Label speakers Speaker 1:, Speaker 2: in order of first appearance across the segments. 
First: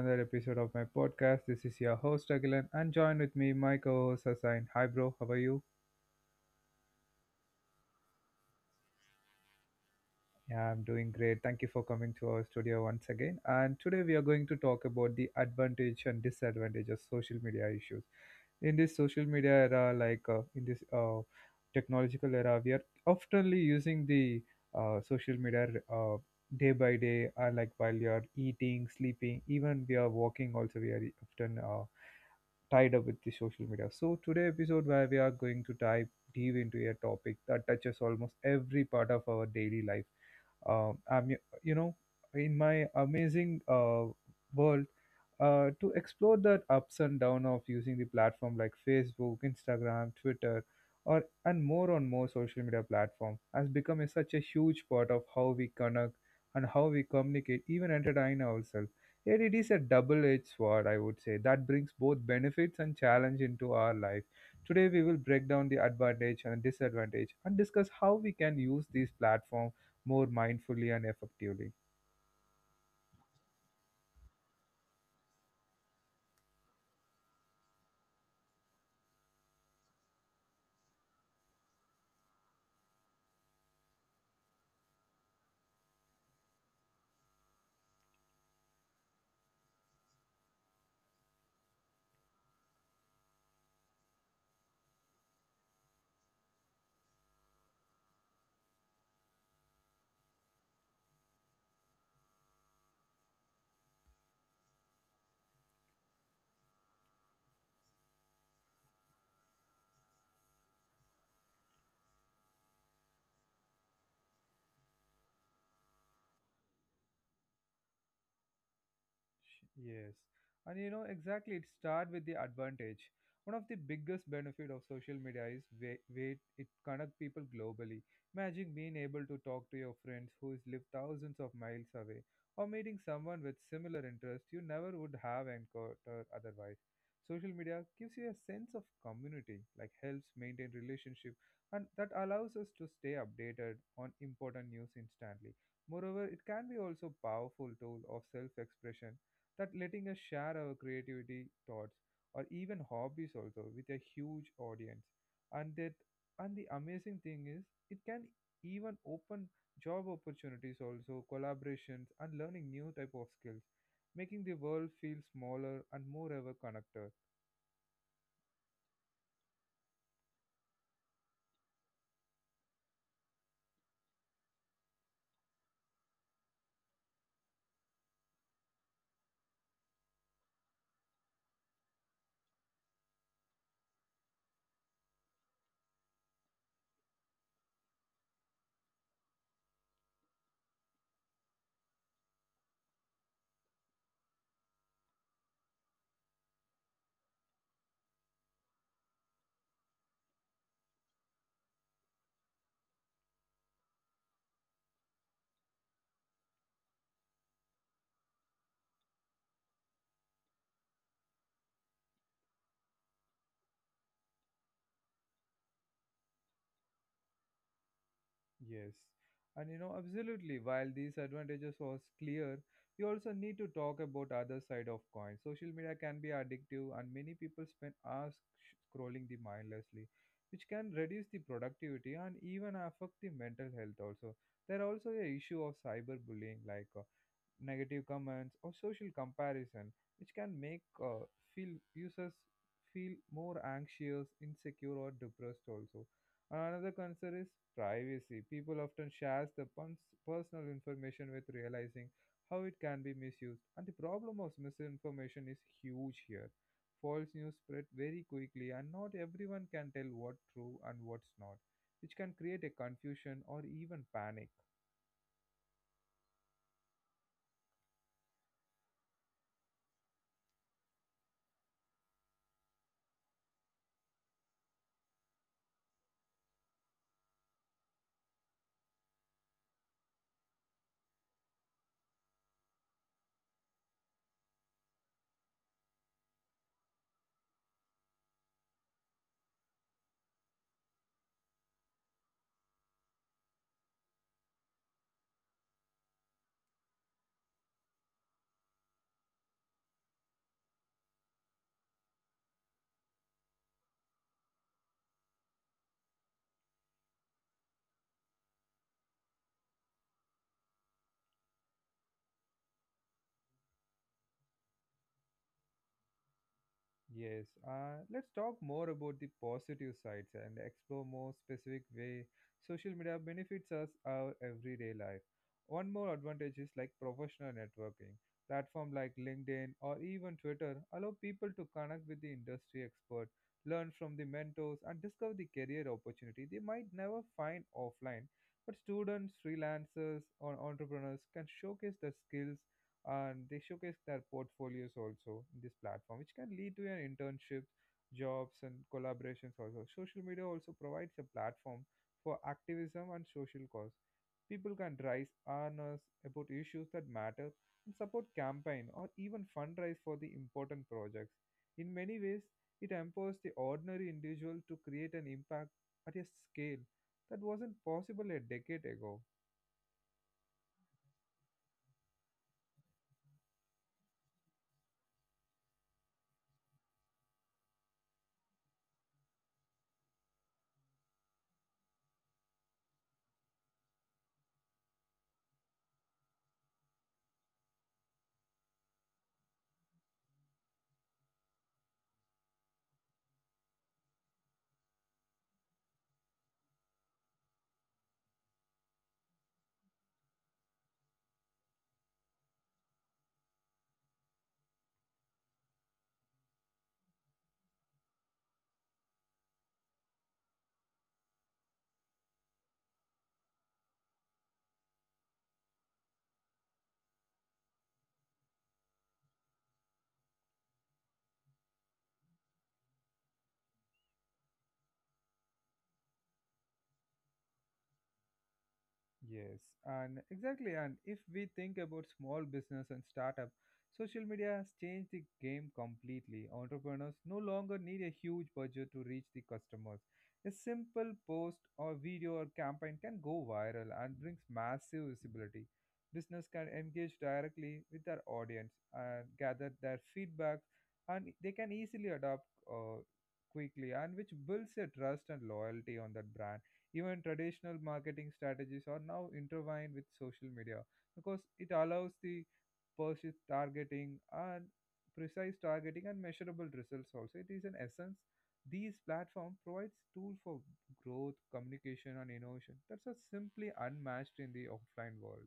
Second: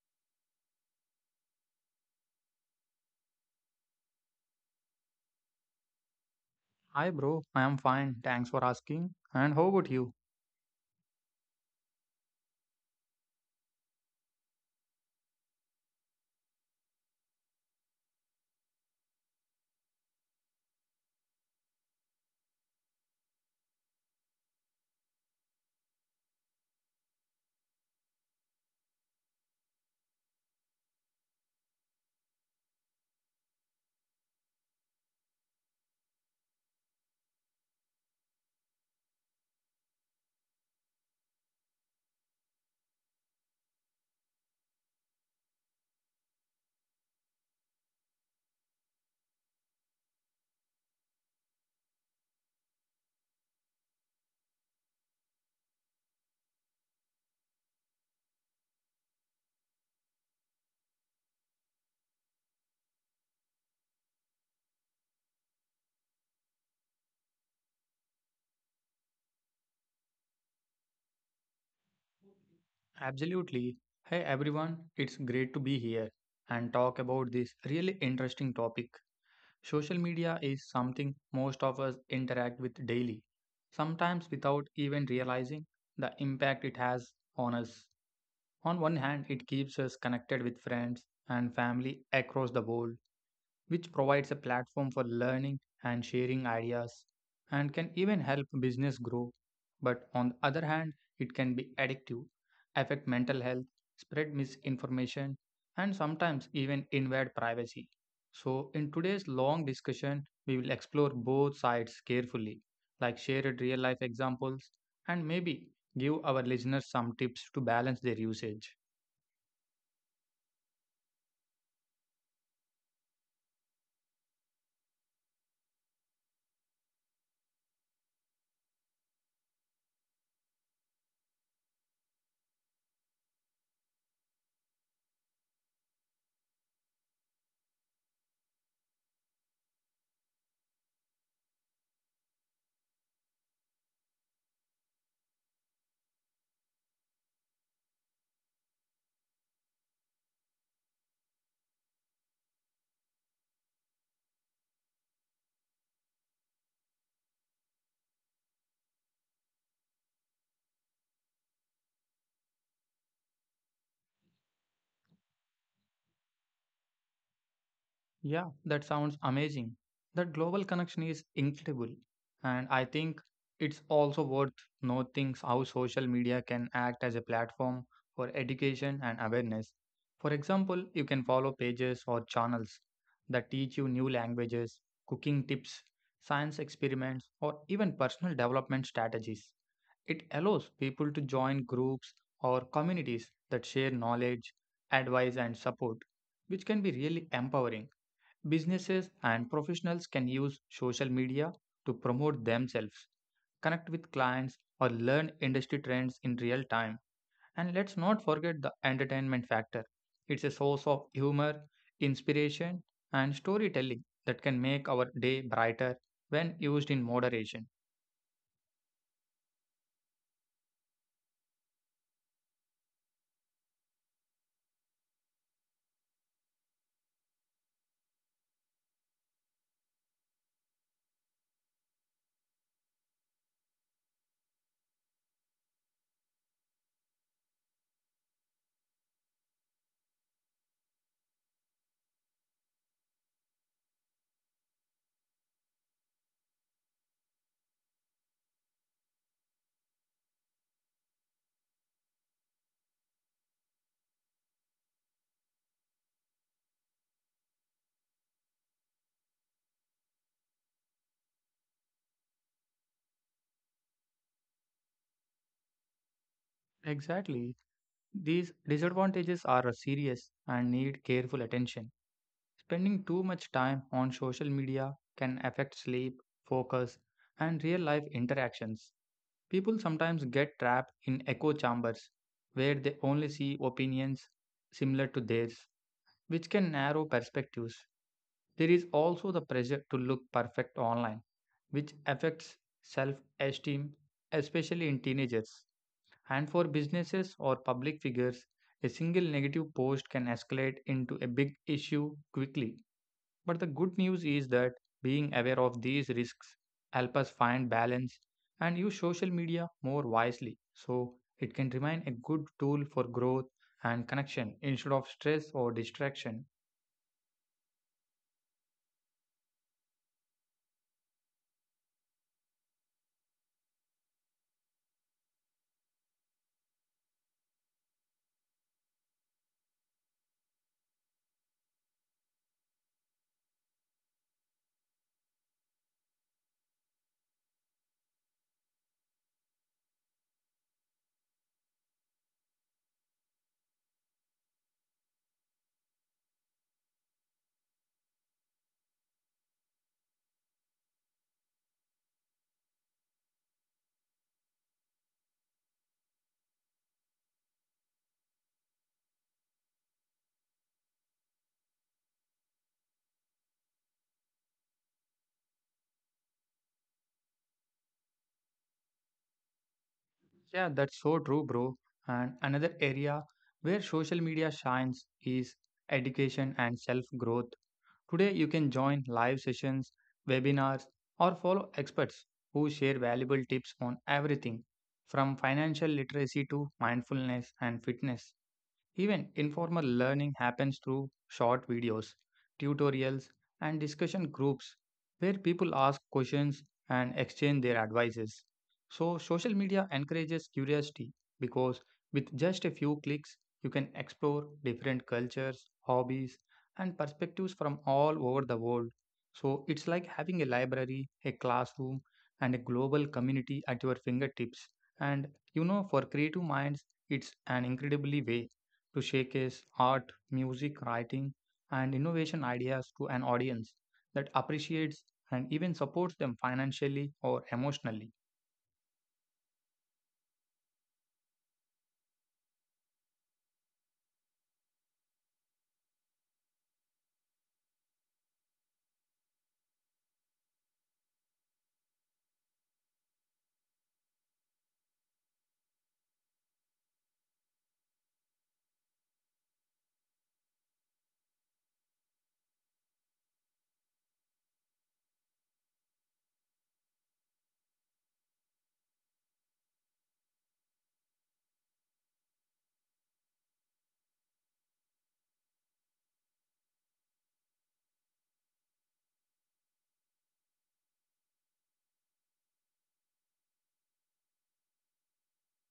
Speaker 1: another episode of my podcast. This is your host Agilan and join with me my co-host Asain. Hi bro, how are you?
Speaker 2: Hi, bro. I am fine. Thanks for asking. And how about you?
Speaker 1: Yeah, I'm doing great. Thank you for coming to our studio once again. And today we are going to talk about the advantage and disadvantage of social media issues. In this social media era, like in this technological era, we are oftenly using the social media uh, day by day, like while you are eating, sleeping, even we are walking. Also, we are often tied up with the social media. So today episode where we are going to dive deep into a topic that touches almost every part of our daily life uh, I'm, you know, in my amazing world, to explore the ups and downs of using the platform like Facebook, Instagram, Twitter, or and more social media platform has become a, such a huge part of how we connect and how we communicate, even entertain ourselves. Yet it is a double-edged sword, I would say, that brings both benefits and challenge into our life. Today we will break down the advantage and disadvantage and discuss how we can use these platforms more mindfully and effectively.
Speaker 2: Absolutely. Hey, everyone. It's great to be here and talk about this really interesting topic. Social media is something most of us interact with daily, sometimes without even realizing the impact it has on us. On one hand, it keeps us connected with friends and family across the world, which provides a platform for learning and sharing ideas and can even help business grow. But on the other hand, it can be addictive, affect mental health, spread misinformation, and sometimes even invade privacy. So, in today's long discussion, we will explore both sides carefully, like shared real life examples, and maybe give our listeners some tips to balance their usage.
Speaker 1: Yes. And you know, exactly, it start with the advantage. One of the biggest benefit of social media is way it connect people globally. Imagine being able to talk to your friends who is live thousands of miles away or meeting someone with similar interest you never would have encountered otherwise. Social media gives you a sense of community, like helps maintain relationship and that allows us to stay updated on important news instantly. Moreover, it can be also powerful tool of self-expression that letting us share our creativity, thoughts, or even hobbies also with a huge audience. And that and the amazing thing is it can even open job opportunities also, collaborations and learning new type of skills, making the world feel smaller and more ever connected.
Speaker 2: Yeah, that sounds amazing. That global connection is incredible. And I think it's also worth noting how social media can act as a platform for education and awareness. For example, you can follow pages or channels that teach you new languages, cooking tips, science experiments, or even personal development strategies. It allows people to join groups or communities that share knowledge, advice, and support, which can be really empowering. Businesses and professionals can use social media to promote themselves, connect with clients, or learn industry trends in real time. And let's not forget the entertainment factor. It's a source of humor, inspiration, and storytelling that can make our day brighter when used in moderation.
Speaker 1: Yes. And you know, absolutely, while these advantages was clear, we also need to talk about other side of coin. Social media can be addictive and many people spend hours scrolling the mindlessly, which can reduce the productivity and even affect the mental health also. There are also a issue of cyberbullying, negative comments, or social comparison, which can make feel users feel more anxious, insecure, or depressed. Also, another concern is privacy. People often share the personal information with realizing how it can be misused, and the problem of misinformation is huge here. False news spread very quickly, and not everyone can tell what's true and what's not, which can create a confusion or even panic.
Speaker 2: Exactly. These disadvantages are serious and need careful attention. Spending too much time on social media can affect sleep, focus, and real life interactions. People sometimes get trapped in echo chambers where they only see opinions similar to theirs, which can narrow perspectives. There is also the pressure to look perfect online, which affects self esteem, especially in teenagers. And for businesses or public figures, a single negative post can escalate into a big issue quickly. But the good news is that being aware of these risks help us find balance and use social media more wisely. So it can remain a good tool for growth and connection instead of stress or distraction.
Speaker 1: Yes, let's talk more about the positive sides and explore more specific way social media benefits us our everyday life. One more advantage is like professional networking. Platform like LinkedIn or even Twitter allow people to connect with the industry expert, learn from the mentors, and discover the career opportunity they might never find offline. But students, freelancers, or entrepreneurs can showcase their skills and they showcase their portfolios also in this platform, which can lead to your internships, jobs, and collaborations also. Social media also provides a platform for activism and social cause. People can raise awareness about issues that matter and support campaign or even fundraise for the important projects. In many ways, it empowers the ordinary individual to create an impact at a scale that wasn't possible a decade ago.
Speaker 2: Yeah, that's so true, bro. And another area where social media shines is education and self growth. Today, you can join live sessions, webinars, or follow experts who share valuable tips on everything from financial literacy to mindfulness and fitness. Even informal learning happens through short videos, tutorials, and discussion groups where people ask questions and exchange their advices. So, social media encourages curiosity because with just a few clicks, you can explore different cultures, hobbies, and perspectives from all over the world. So, it's like having a library, a classroom, and a global community at your fingertips. And you know, for creative minds, it's an incredibly way to showcase art, music, writing, and innovation ideas to an audience that appreciates and even supports them financially or emotionally.
Speaker 1: Yes, and exactly. And if we think about small business and startup, social media has changed the game completely. Entrepreneurs no longer need a huge budget to reach the customers. A simple post or video or campaign can go viral and brings massive visibility. Business can engage directly with their audience and gather their feedback, and they can easily adopt uh, quickly, and which builds a trust and loyalty on that brand. Even traditional marketing strategies are now intertwined with social media because it allows the precise targeting and precise targeting and measurable results also. It is an essence. These platform provides tool for growth, communication and innovation that's are simply unmatched in the offline world.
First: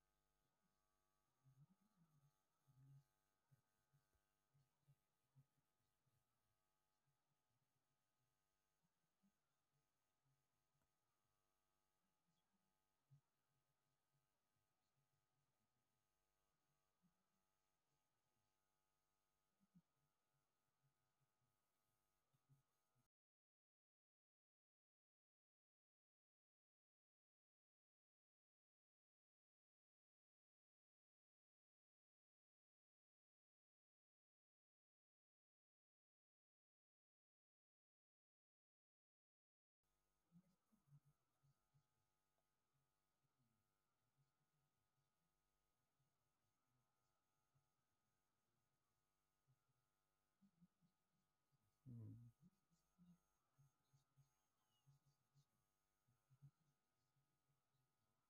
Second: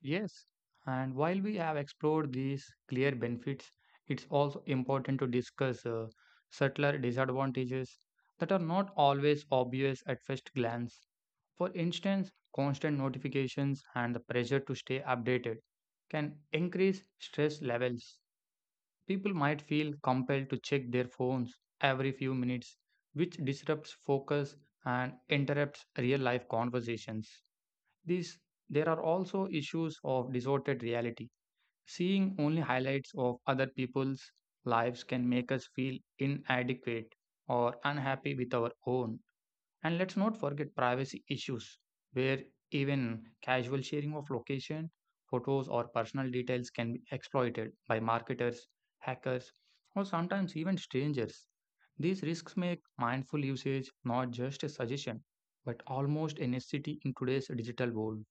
Speaker 2: Yes, and while we have explored these clear benefits, it's also important to discuss subtler disadvantages that are not always obvious at first glance. For instance, constant notifications and the pressure to stay updated can increase stress levels. People might feel compelled to check their phones every few minutes, which disrupts focus and interrupts real life conversations. These, there are also issues of distorted reality. Seeing only highlights of other people's lives can make us feel inadequate or unhappy with our own. And let's not forget privacy issues, where even casual sharing of location, photos, or personal details can be exploited by marketers, hackers, or sometimes even strangers.
Speaker 1: Mm.
Speaker 2: These risks make mindful usage not just a suggestion, but almost a necessity in today's digital world.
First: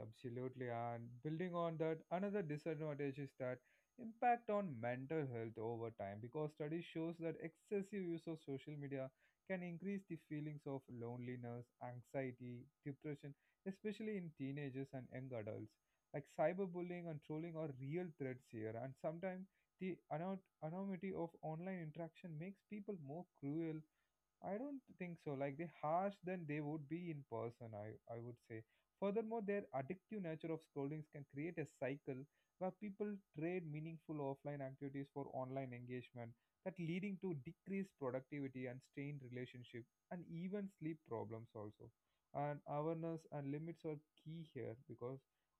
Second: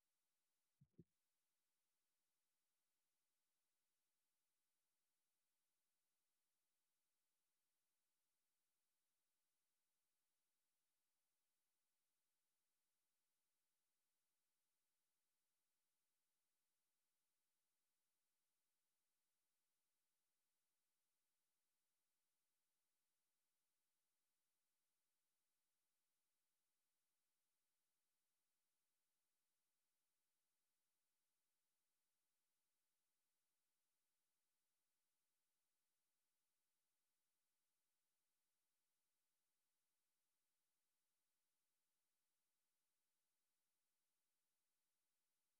Speaker 1: Absolutely, and building on that, another disadvantage is that impact on mental health over time because study shows that excessive use of social media can increase the feelings of loneliness, anxiety, depression, especially in teenagers and young adults. Like cyberbullying and trolling are real threats here, and sometimes the anonymity of online interaction makes people more cruel I don't think so. Like they harsh than they would be in person, I would say. Furthermore, their addictive nature of scrollings can create a cycle where people trade meaningful offline activities for online engagement, that leading to decreased productivity and strained relationship and even sleep problems also. And awareness and limits are key here because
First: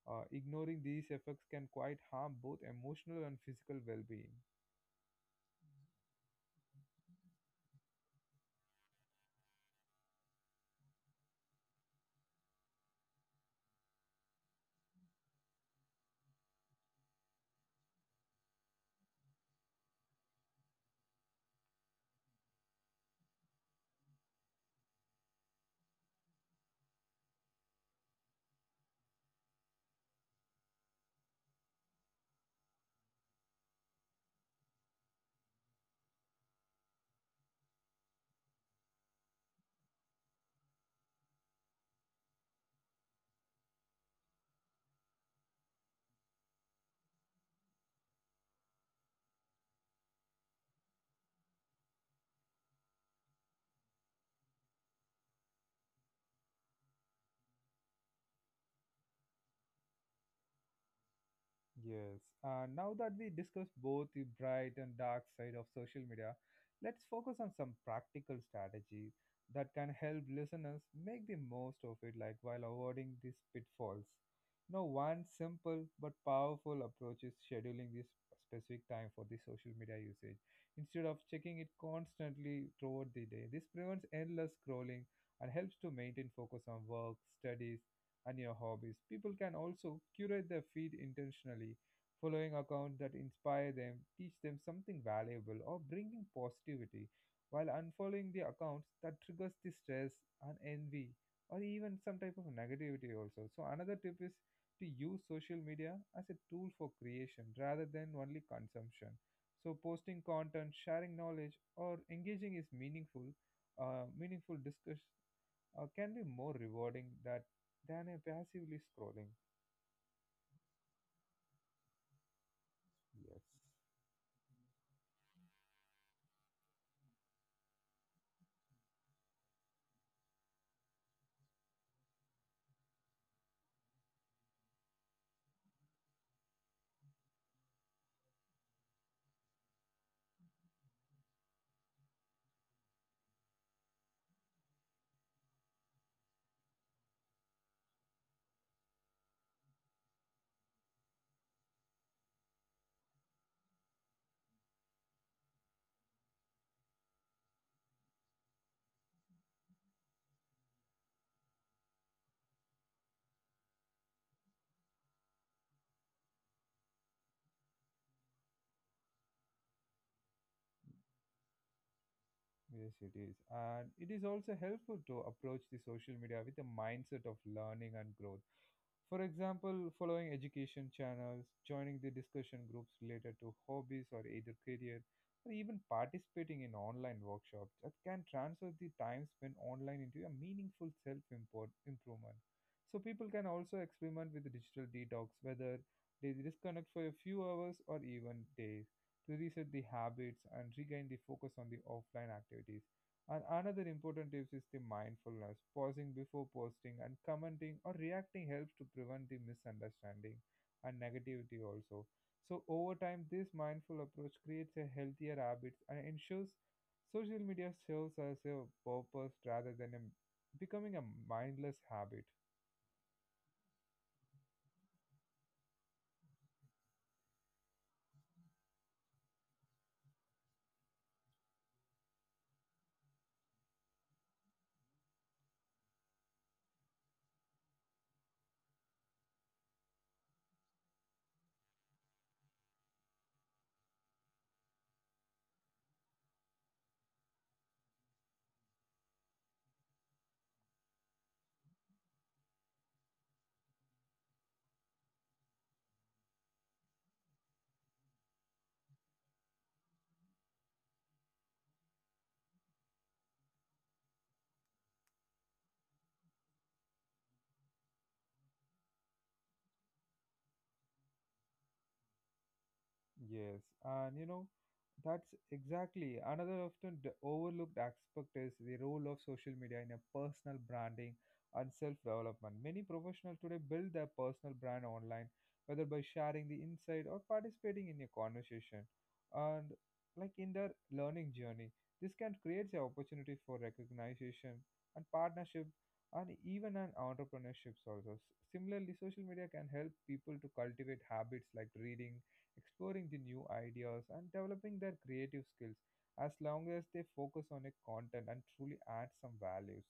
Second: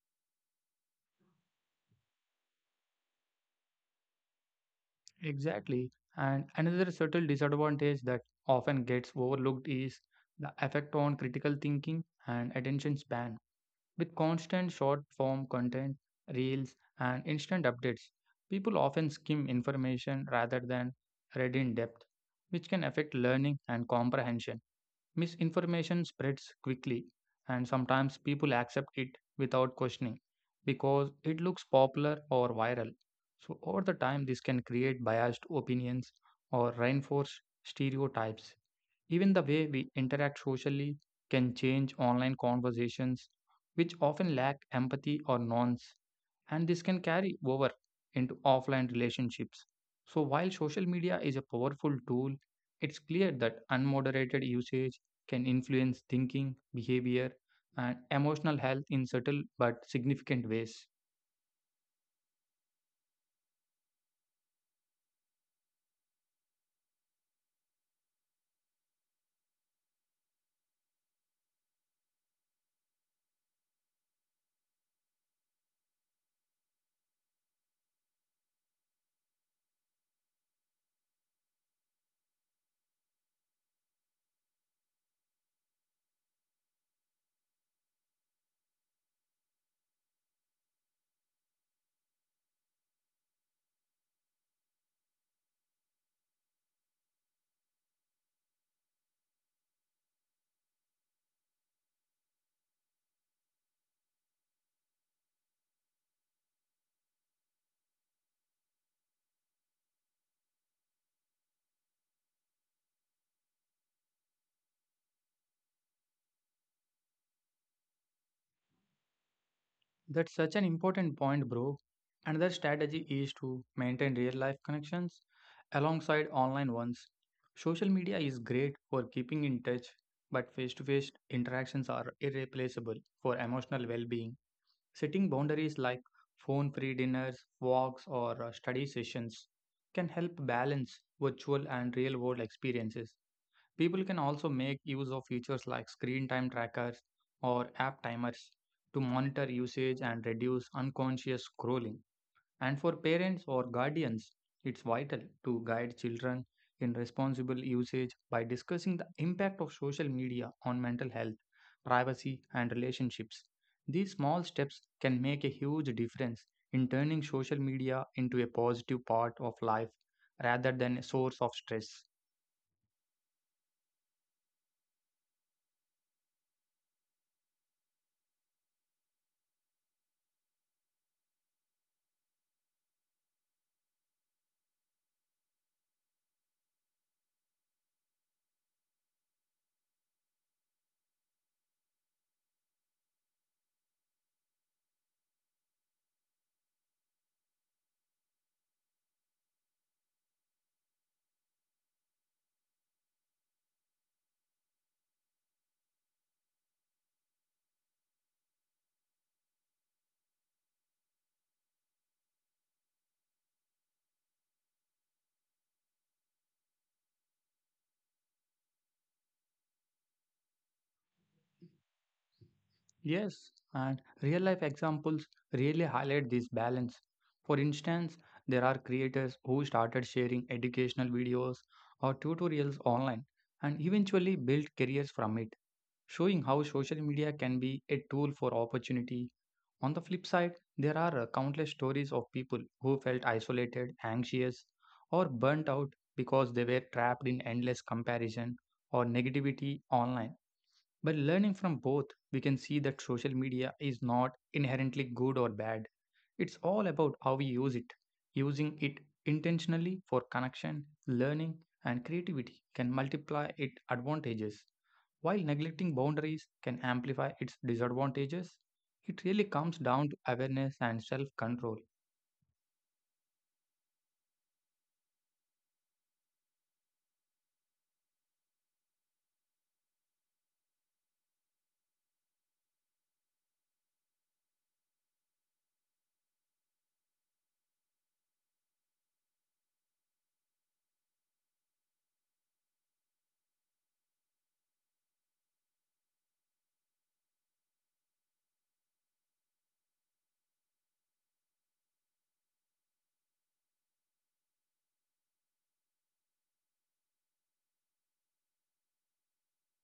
Speaker 1: ignoring these effects can quite harm both emotional and physical well-being.
Speaker 2: Exactly. And another subtle disadvantage that often gets overlooked is the effect on critical thinking and attention span. With constant short form content, reels, and instant updates, people often skim information rather than read in depth, which can affect learning and comprehension. Misinformation spreads quickly, and sometimes people accept it without questioning because it looks popular or viral. So, over the time, this can create biased opinions or reinforce stereotypes. Even the way we interact socially can change online conversations, which often lack empathy or nuance, and this can carry over into offline relationships. So, while social media is a powerful tool, it's clear that unmoderated usage can influence thinking, behavior, and emotional health in subtle but significant ways.
Speaker 1: Yes. Now that we discussed both the bright and dark side of social media, let's focus on some practical strategy that can help listeners make the most of it, like while avoiding these pitfalls. Now, one simple but powerful approach is scheduling this specific time for the social media usage instead of checking it constantly throughout the day. This prevents endless scrolling and helps to maintain focus on work, studies, and your hobbies. People can also curate their feed intentionally, following accounts that inspire them, teach them something valuable, or bringing positivity, while unfollowing the accounts that triggers the stress and envy or even some type of negativity also. So another tip is to use social media as a tool for creation rather than only consumption. So posting content, sharing knowledge, or engaging is meaningful, meaningful discuss can be more rewarding than a passively scrolling.
Speaker 2: That's such an important point, bro. Another strategy is
Speaker 1: Yes.
Speaker 2: to maintain real life connections alongside online ones. Social media is great for keeping in touch, but face to face interactions are irreplaceable for emotional well being. Setting boundaries like phone free dinners, walks, or study sessions can help balance virtual and real world experiences. People can also make use of features like screen time trackers or app timers to monitor usage and reduce unconscious scrolling. And for parents or guardians, it's vital to guide children in responsible usage by discussing the impact of social media on mental health, privacy, and relationships. These small steps can make a huge difference in turning social media into a positive part of life rather than a source of stress.
Speaker 1: Yes, it is. And it is also helpful to approach the social media with a mindset of learning and growth. For example, following education channels, joining the discussion groups related to hobbies or either career, or even participating in online workshops that can transfer the time spent online into a meaningful self improvement. So, people can also experiment with the digital detox, whether they disconnect for a few hours or even days to reset the habits and regain the focus on the offline activities. And another important tip is the mindfulness. Pausing before posting and commenting or reacting helps to prevent the misunderstanding and negativity also. So over time, this mindful approach creates a healthier habit and ensures social media serves as a purpose rather than becoming a mindless habit.
Speaker 2: Yes, and real life examples really highlight this balance. For instance, there are creators who started sharing educational videos or tutorials online and eventually built careers from it, showing how social media can be a tool for opportunity. On the flip side, there are countless stories of people who felt isolated, anxious, or burnt out because they were trapped in endless comparison or negativity online. By learning from both, we can see that social media is not inherently good or bad. It's all about how we use it. Using it intentionally for connection, learning, and creativity can multiply its advantages, while neglecting boundaries can amplify its disadvantages. It really comes down to awareness and self control.
Speaker 1: Yes, and you know, that's exactly another often overlooked aspect is the role of social media in a personal branding and self-development. Many professionals today build their personal brand online, whether by sharing the insight or participating in a conversation, and like in their learning journey, this can create the opportunity for recognition and partnership, and even an entrepreneurship also. Similarly, social media can help people to cultivate habits like reading exploring the new ideas, and developing their creative skills as long as they focus on a content and truly add some values.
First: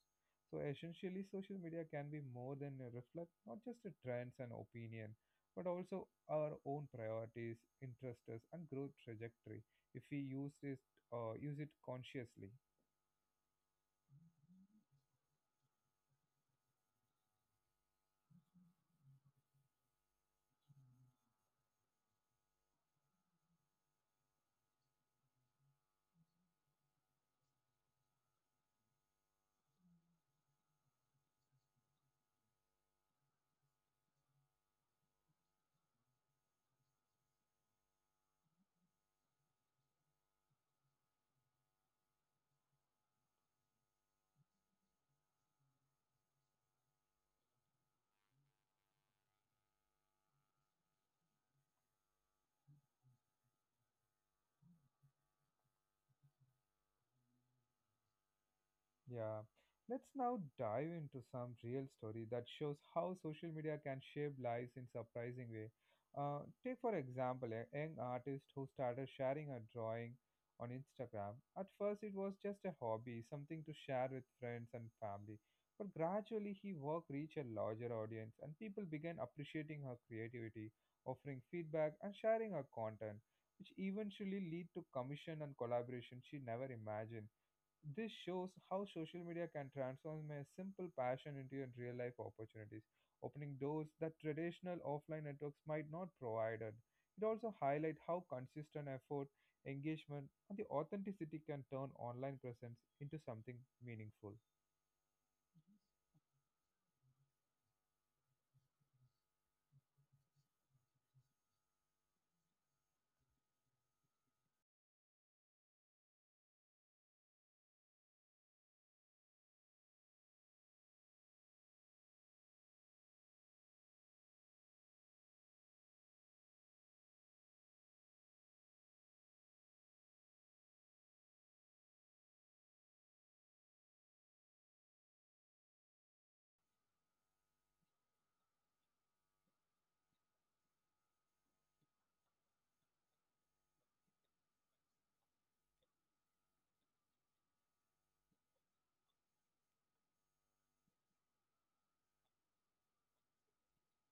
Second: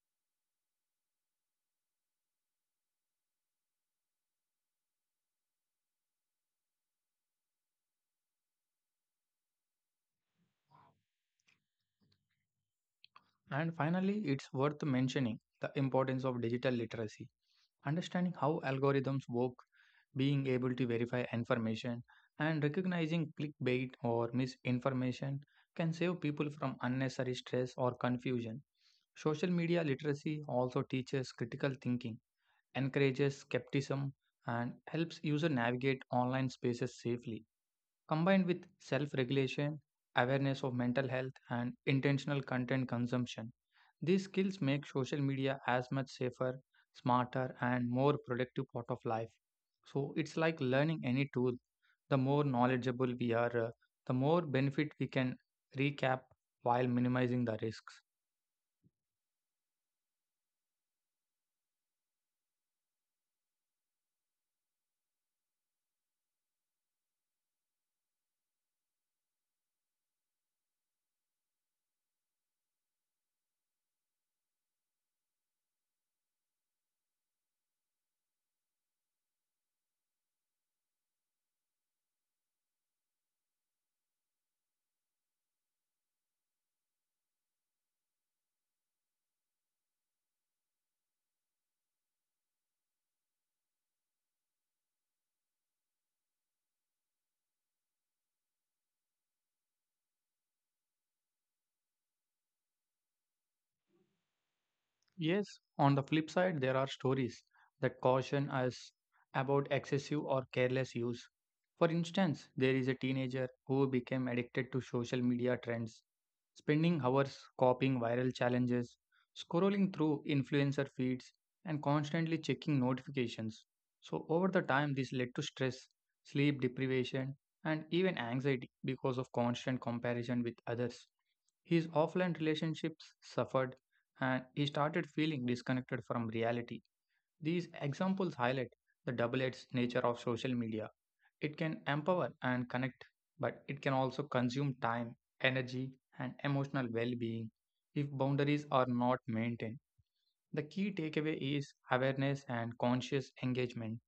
Speaker 1: So essentially, social media can be more than a reflect not just the trends and opinion, but also our own priorities, interests, and growth trajectory if we use it use it consciously.
Speaker 2: And finally, it's worth mentioning the importance of digital literacy. Understanding how algorithms work, being able to verify information, and recognizing clickbait or misinformation can save people from unnecessary stress or confusion. Social media literacy also teaches critical thinking, encourages skepticism, and helps users navigate online spaces safely combined with self regulation, awareness of mental health, and intentional content consumption. These skills make social media as much safer, smarter, and more productive part of life. So it's like learning any tool. The more knowledgeable we are, the more benefit we can recap while minimizing the risks.
Speaker 1: Yeah. Let's now dive into some real story that shows how social media can shape lives in surprising way. Take for example a young artist who started sharing a drawing on Instagram. At first it was just a hobby, something to share with friends and family. But gradually he work reached a larger audience and people began appreciating her creativity, offering feedback and sharing her content, which eventually lead to commission and collaboration she never imagined. This shows how social media can transform a simple passion into a real life opportunities, opening doors that traditional offline networks might not provide. It also highlights how consistent effort, engagement, and the authenticity can turn online presence into something meaningful.
Speaker 2: Yes, on the flip side, there are stories that caution us about excessive or careless use. For instance, there is a teenager who became addicted to social media trends, spending hours copying viral challenges, scrolling through influencer feeds, and constantly checking notifications. So, over the time, this led to stress, sleep deprivation, and even anxiety because of constant comparison with others. His offline relationships suffered and he started feeling disconnected from reality. These examples highlight the double edged nature of social media. It can empower and connect, but it can also consume time, energy, and emotional well being if boundaries are not maintained. The key takeaway is awareness and conscious engagement.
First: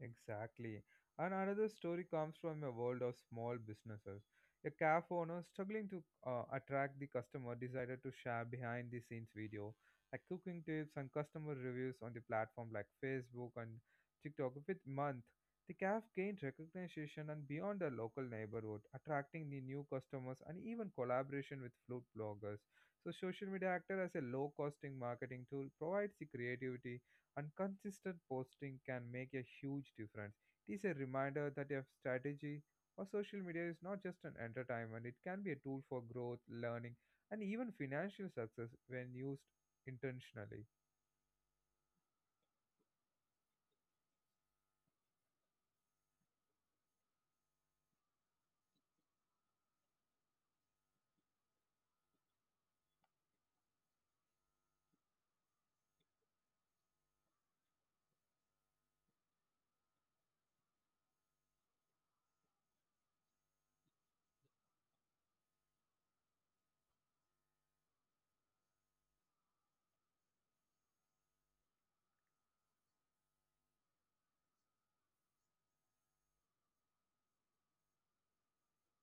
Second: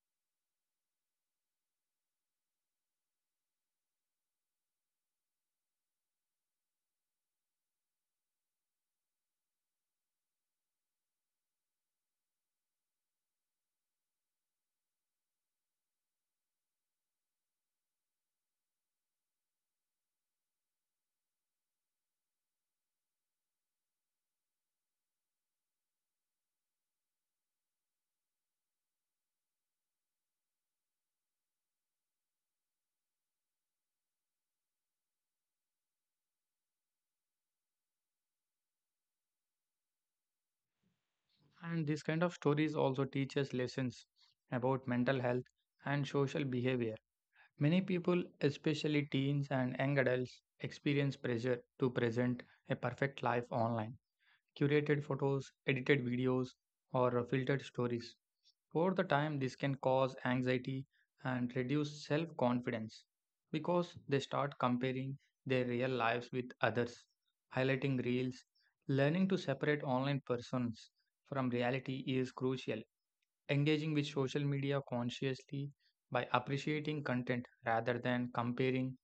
Speaker 1: Exactly. And another story comes from a world of small businesses. A cafe owner struggling to attract the customer decided to share behind the scenes video, like cooking tips and customer reviews on the platform like Facebook and TikTok. With month, the cafe gained recognition and beyond the local neighborhood, attracting the new customers and even collaboration with food bloggers. So social media acted as a low costing marketing tool provides the creativity and consistent posting can make a huge difference. It is a reminder that your strategy or social media is not just an entertainment, it can be a tool for growth, learning, and even financial success when used intentionally.
Speaker 2: And this kind of stories also teaches lessons about mental health and social behavior. Many people, especially teens and young adults, experience pressure to present a perfect life online. Curated photos, edited videos, or filtered stories. Over the time, this can cause anxiety and reduce self confidence because they start comparing their real lives with others, highlighting reels. Learning to separate online persons from reality is crucial. Engaging with social media consciously by appreciating content rather than comparing,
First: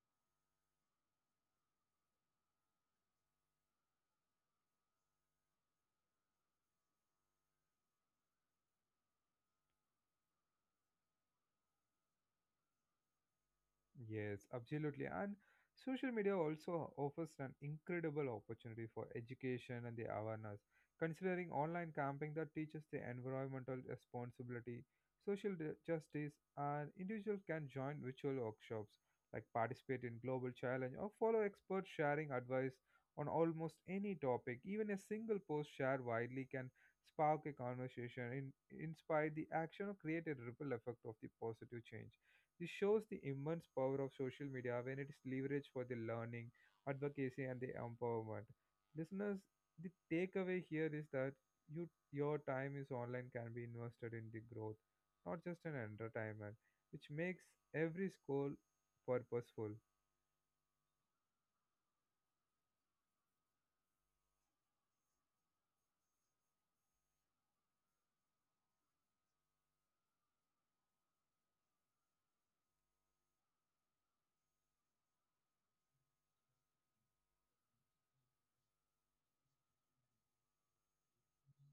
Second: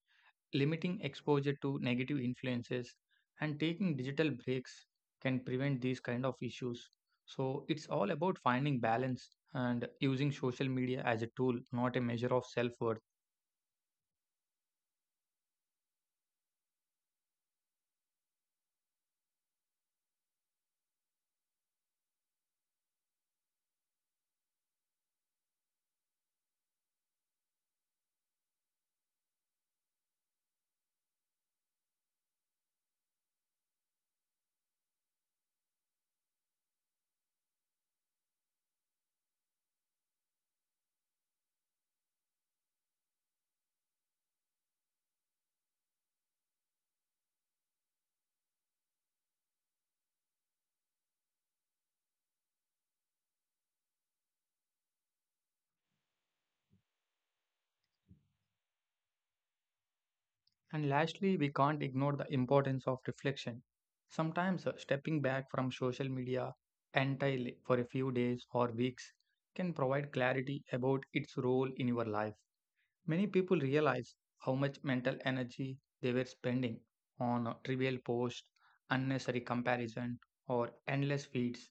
Speaker 2: limiting exposure to negative influences, and taking digital breaks can prevent these kind of issues. So it's all about finding balance and using social media as a tool, not a measure of self worth.
Speaker 1: Yes, absolutely. And social media also offers an incredible opportunity for education and the awareness. Considering online camping that teaches the environmental responsibility, social justice, and individuals can join virtual workshops, like participate in global challenge or follow experts sharing advice on almost any topic. Even a single post shared widely can spark a conversation, inspire the action, or create a ripple effect of the positive change. This shows the immense power of social media when it is leveraged for the learning, advocacy, and the empowerment. Listeners, the takeaway here is that your time is online can be invested in the growth, not just an entertainment, which makes every school purposeful.
Speaker 2: And lastly, we can't ignore the importance of reflection. Sometimes stepping back from social media entirely for a few days or weeks can provide clarity about its role in your life. Many people realize how much mental energy they were spending on trivial posts, unnecessary comparison, or endless feeds.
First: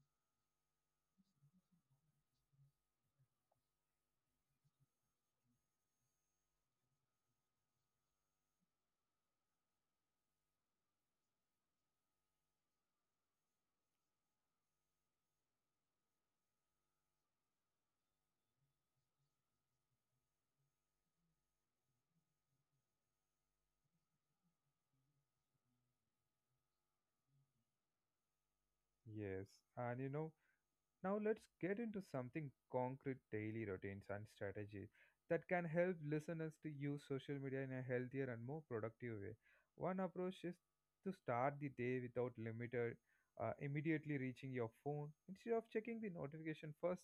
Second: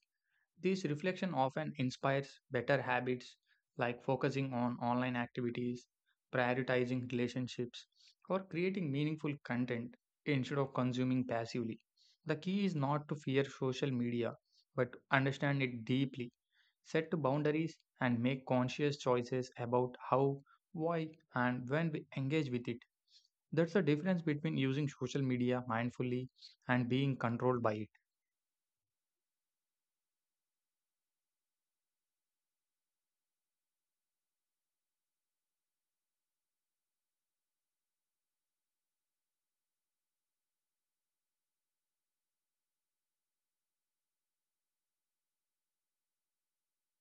Speaker 2: This reflection often inspires better habits like focusing on online activities, prioritizing relationships, or creating meaningful content instead of consuming passively. The key is not to fear social media, but to understand it deeply, set to boundaries, and make conscious choices about how, why, and when we engage with it. That's the difference between using social media mindfully and being controlled by it.
Speaker 1: Yes, and you know, now let's get into something concrete daily routines and strategies that can help listeners to use social media in a healthier and more productive way. One approach is to start the day without limited immediately reaching your phone instead of checking the notification first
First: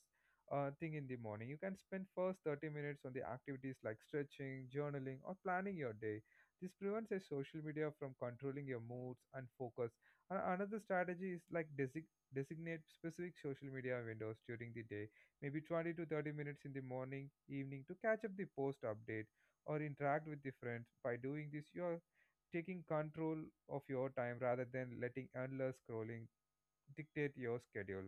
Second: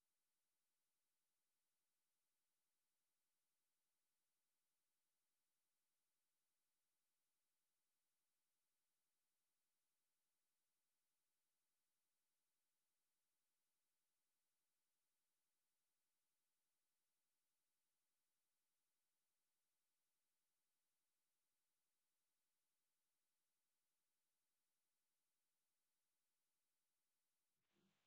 Speaker 1: thing in the morning. You can spend first 30 minutes on the activities like stretching, journaling or planning your day. This prevents a social media from controlling your moods and focus. And another strategy is like designate specific social media windows during the day, maybe 20 to 30 minutes in the morning, evening to catch up the post update or interact with the friends. By doing this, you are taking control of your time rather than letting endless scrolling dictate your schedule.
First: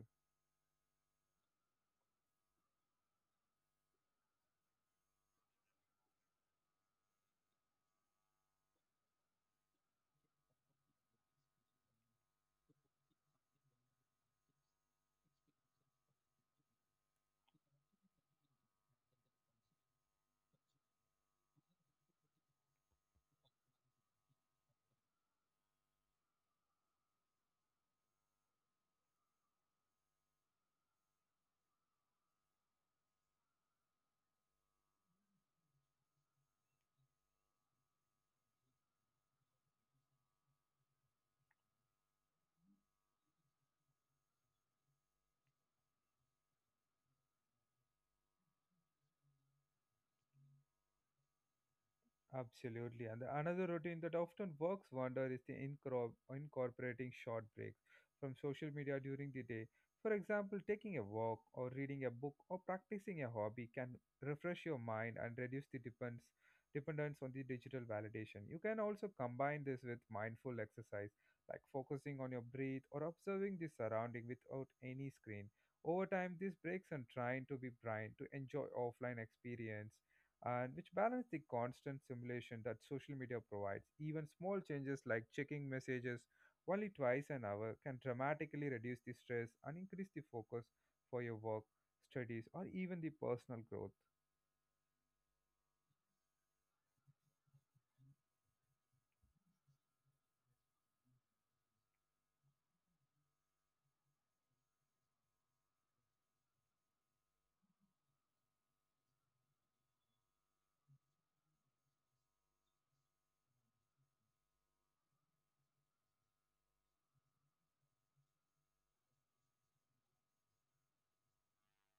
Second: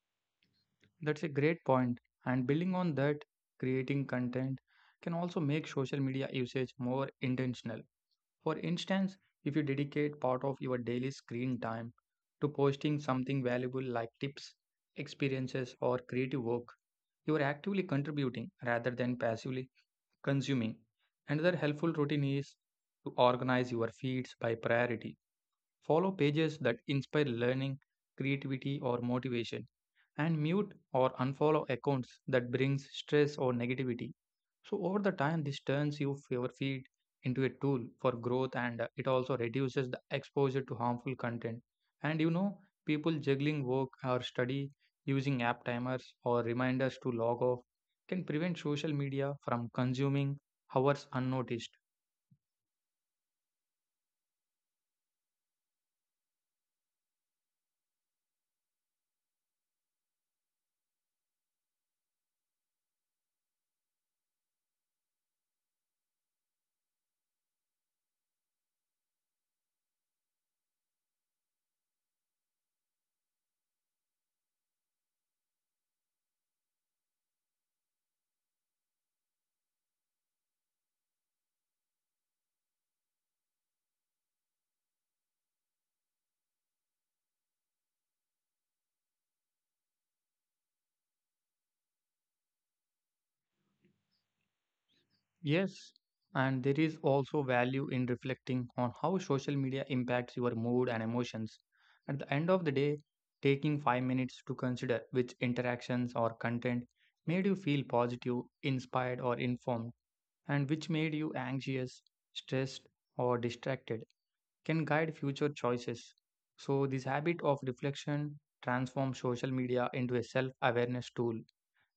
Speaker 2: That's a great point. And building on that, creating content can also make social media usage more intentional. For instance, if you dedicate part of your daily screen time to posting something valuable like tips, experiences, or creative work, you are actively contributing rather than passively consuming. Another helpful routine is to organize your feeds by priority. Follow pages that inspire learning, creativity, or motivation, and mute or unfollow accounts that brings stress or negativity. So over the time, this turns your feed into a tool for growth, and it also reduces the exposure to harmful content. And you know, People juggling work or study, using app timers or reminders to log off, can prevent social media from consuming hours unnoticed.
Speaker 1: Absolutely. And another routine that often works wonder is the incorporating short breaks from social media during the day. For example, taking a walk or reading a book or practicing a hobby can refresh your mind and reduce the dependence on the digital validation. You can also combine this with mindful exercise like focusing on your breath or observing the surrounding without any screen. Over time, these breaks and trying to be blind to enjoy offline experience and which balance the constant simulation that social media provides. Even small changes like checking messages only twice an hour can dramatically reduce the stress and increase the focus for your work, studies, or even the personal growth.
Speaker 2: Yes, and there is also value in reflecting on how social media impacts your mood and emotions. At the end of the day, taking 5 minutes to consider which interactions or content made you feel positive, inspired, or informed, and which made you anxious, stressed, or distracted can guide future choices. So, this habit of reflection transforms social media into a self awareness tool.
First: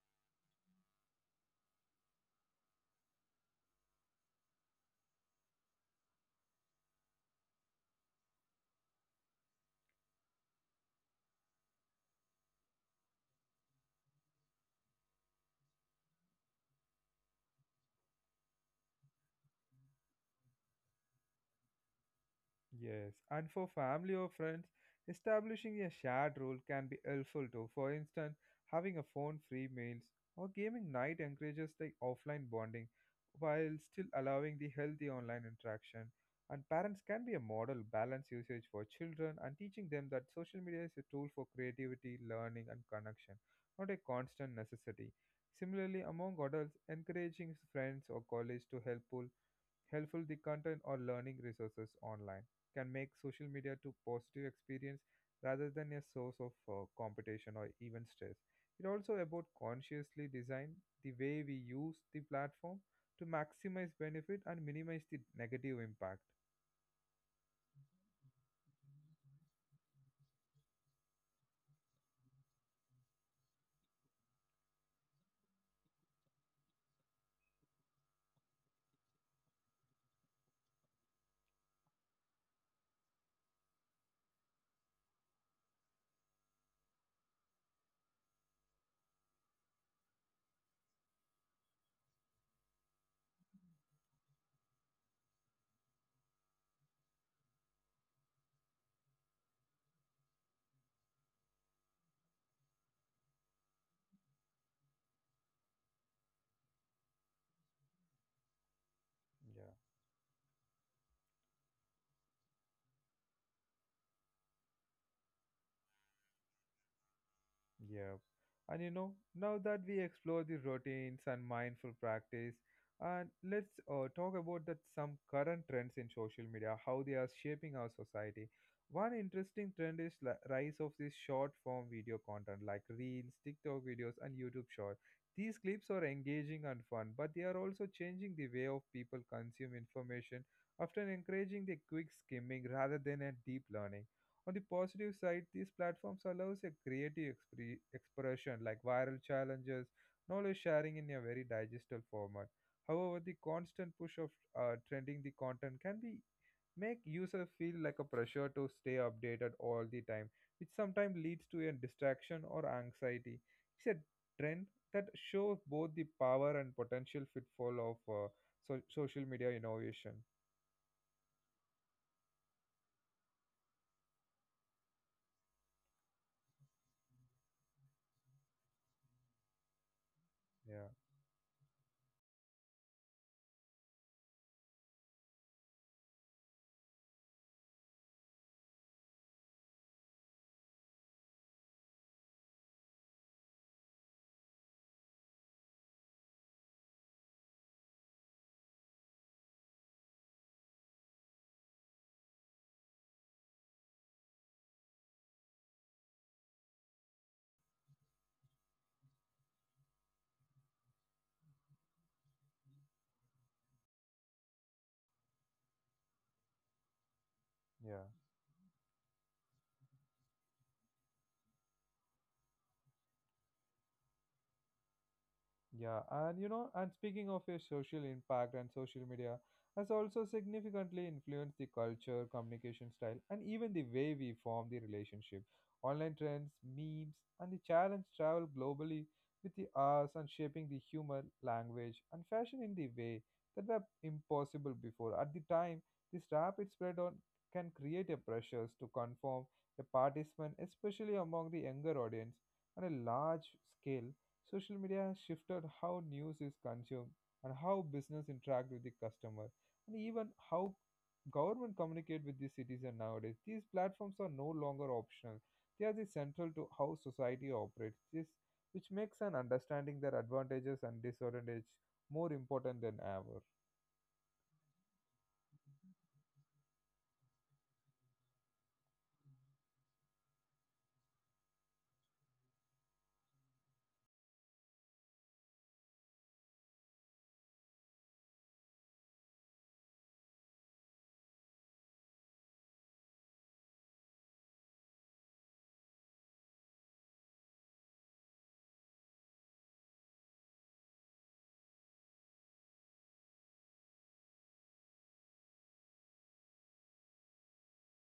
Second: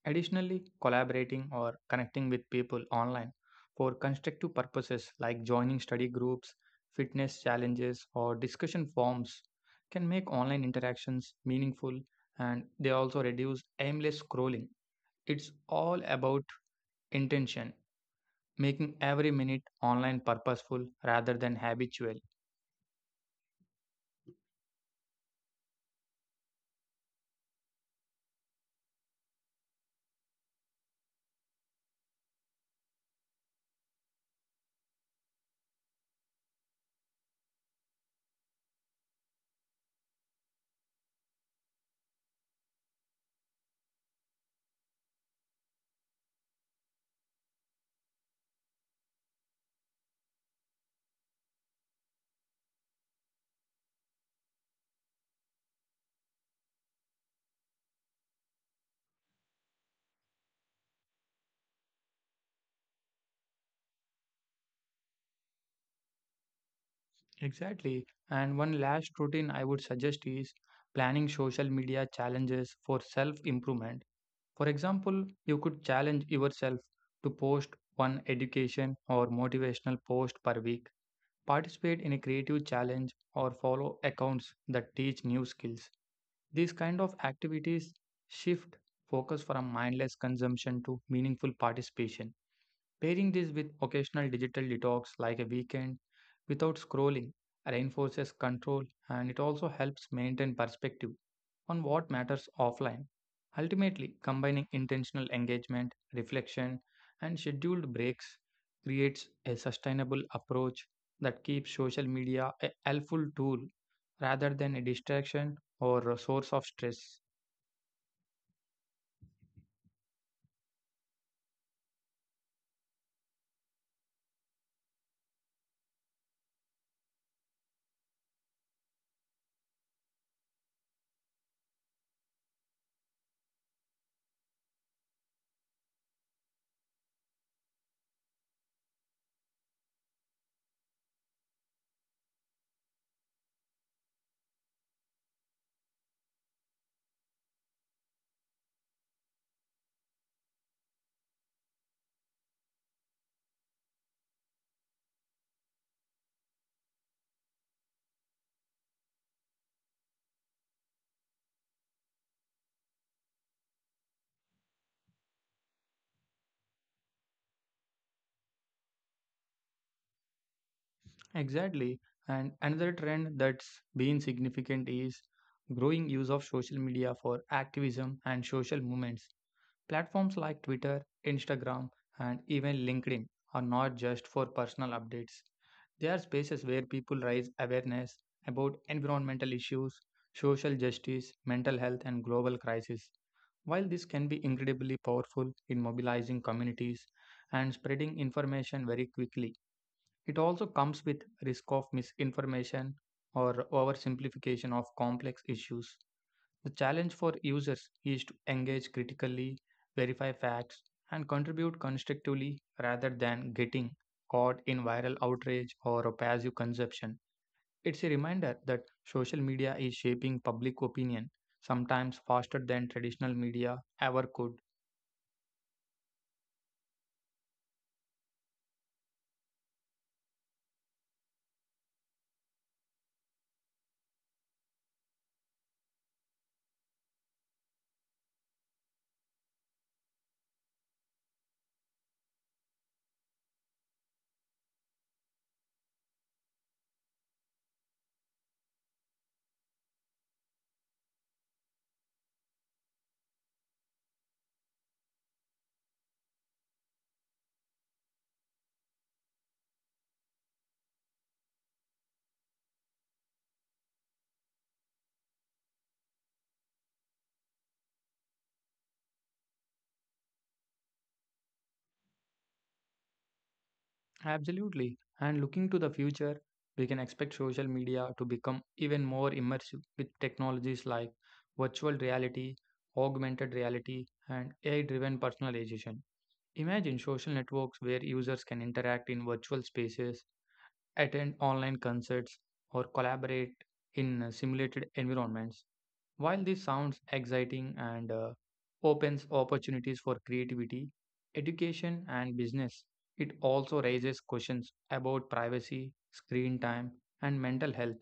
Speaker 2: Additionally, collaborating or connecting with people online for constructive purposes like joining study groups, fitness challenges, or discussion forums can make online interactions meaningful, and they also reduce aimless scrolling. It's all about intention, making every minute online purposeful rather than habitual.
Speaker 1: Yes, and for family or friends, establishing a shared role can be helpful too. For instance, having a phone-free meals or gaming night encourages the offline bonding while still allowing the healthy online interaction. And parents can be a model balance usage for children and teaching them that social media is a tool for creativity, learning, and connection, not a constant necessity. Similarly, among adults, encouraging friends or colleagues to helpful the content or learning resources online can make social media to positive experience rather than a source of competition or even stress. It also about consciously design the way we use the platform to maximize benefit and minimize the negative impact.
Speaker 2: Exactly. And one last routine I would suggest is planning social media challenges for self improvement. For example, you could challenge yourself to post one education or motivational post per week, participate in a creative challenge, or follow accounts that teach new skills. These kind of activities shift focus from mindless consumption to meaningful participation. Pairing this with occasional digital detox like a weekend without scrolling reinforces control, and it also helps maintain perspective on what matters offline. Ultimately, combining intentional engagement, reflection, and scheduled breaks creates a
Speaker 1: Yeah.
Speaker 2: sustainable approach that keeps social media a helpful tool rather than a distraction or a source of stress.
Speaker 1: Yep. And you know, now that we explore the routines and mindful practice, and let's talk about that some current trends in social media, how they are shaping our society. One interesting trend is rise of this short form video content like reels, TikTok videos, and YouTube short. These clips are engaging and fun, but they are also changing the way of people consume information, often encouraging the quick skimming rather than a deep learning. On the positive side, these platforms allows a creative expression like viral challenges, knowledge sharing in a very digestible format. However, the constant push of trending the content can be make user feel like a pressure to stay updated all the time, which sometimes leads to a distraction or anxiety. It's a trend that shows both the power and potential pitfall of social media innovation.
Speaker 2: Exactly. And another trend that's been significant is growing use of social media for activism and social movements. Platforms like
Speaker 1: Yeah,
Speaker 2: Twitter, Instagram, and even LinkedIn are not just for personal updates. They are spaces where people raise awareness about environmental issues, social justice, mental health, and global crises. While this can be incredibly powerful in mobilizing communities and spreading information very quickly, it also comes with risk of misinformation or oversimplification of complex issues. The challenge for users is to engage critically, verify facts, and contribute constructively rather than getting caught in viral outrage or passive consumption.
Speaker 1: yeah.
Speaker 2: It's a reminder that social media is shaping public opinion sometimes faster than traditional media ever could.
Speaker 1: Yeah, and you know, and speaking of your social impact and social media has also significantly influenced the culture, communication style, and even the way we form the relationship. Online trends, memes, and the challenge travel globally with the arts and shaping the humor, language, and fashion in the way that were impossible before. At the time, this rapid spread on can create a pressures to conform a participant, especially among the younger audience, on a large scale. Social media has shifted how news is consumed and how business interact with the customer and even how government communicate with the citizen nowadays. These platforms are no longer optional. They are the central to how society operates, which makes an understanding their advantages and disadvantages more important than ever.
Speaker 2: Absolutely. And looking to the future, we can expect social media to become even more immersive with technologies like virtual reality, augmented reality, and AI driven personalization. Imagine social networks where users can interact in virtual spaces, attend online concerts, or collaborate in simulated environments. While this sounds exciting and opens opportunities for creativity, education, and business, it also raises questions about privacy, screen time, and mental health.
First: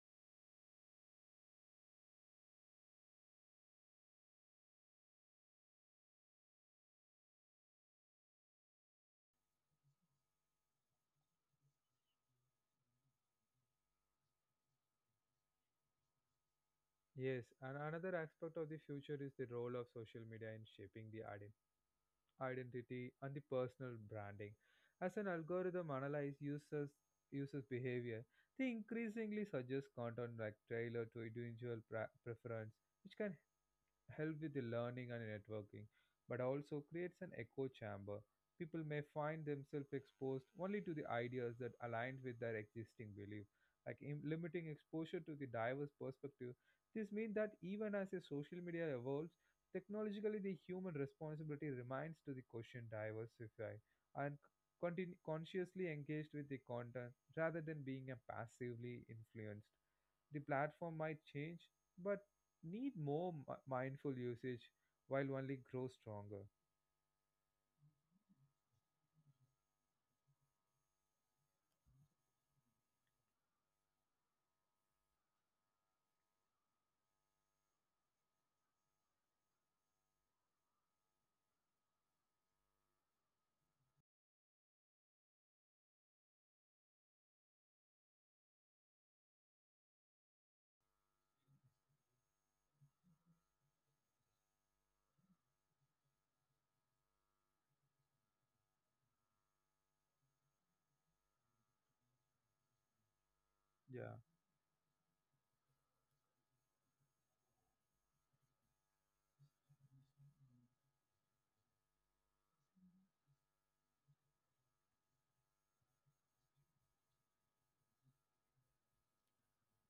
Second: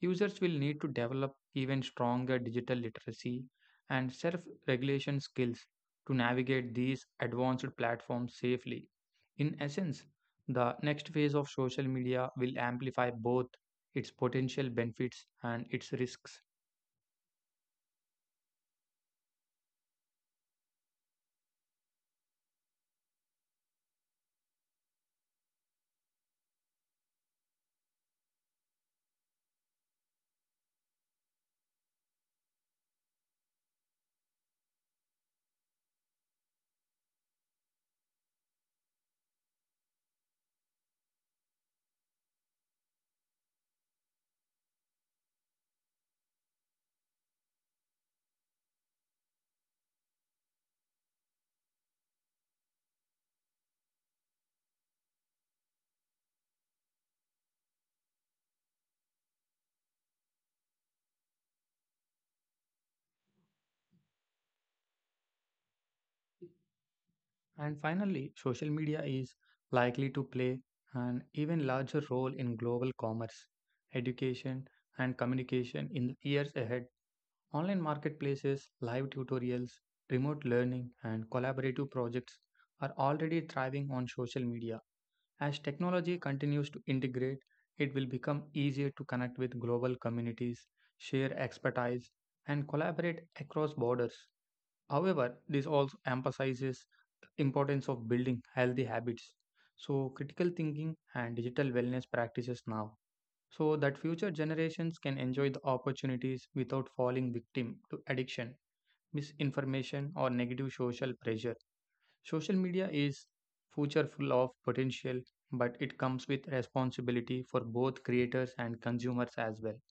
Speaker 2: Users will need to develop even stronger digital literacy and self regulation skills to navigate these advanced platforms safely. In essence, the next phase of social media will amplify both its potential benefits and its risks.
Speaker 1: Yes, and another aspect of the future is the role of social media in shaping the identity and the personal branding. As an algorithm analyzes users behavior, they increasingly suggest content like tailored to individual preference, which can help with the learning and networking, but also creates an echo chamber. People may find themselves exposed only to the ideas that align with their existing belief. Like limiting exposure to the diverse perspective, this means that even as a social media evolves, technologically the human responsibility remains to the question diversify and consciously engaged with the content rather than being a passively influenced. The platform might change, but need more mindful usage while only grow stronger.
Speaker 2: And finally, social media is likely to play an even larger role in global commerce, education, and communication in the years ahead. Online marketplaces, live tutorials, remote learning, and collaborative projects are already thriving on social media. As technology continues to integrate, it will become easier to connect with global communities, share expertise, and collaborate across borders. However, this also emphasizes the importance of building healthy habits. So, critical thinking and digital wellness practices now, so that
Speaker 1: Yeah.
Speaker 2: future generations can enjoy the opportunities without falling victim to addiction, misinformation, or negative social pressure. Social media is future full of potential, but it comes with responsibility for both creators and consumers as well.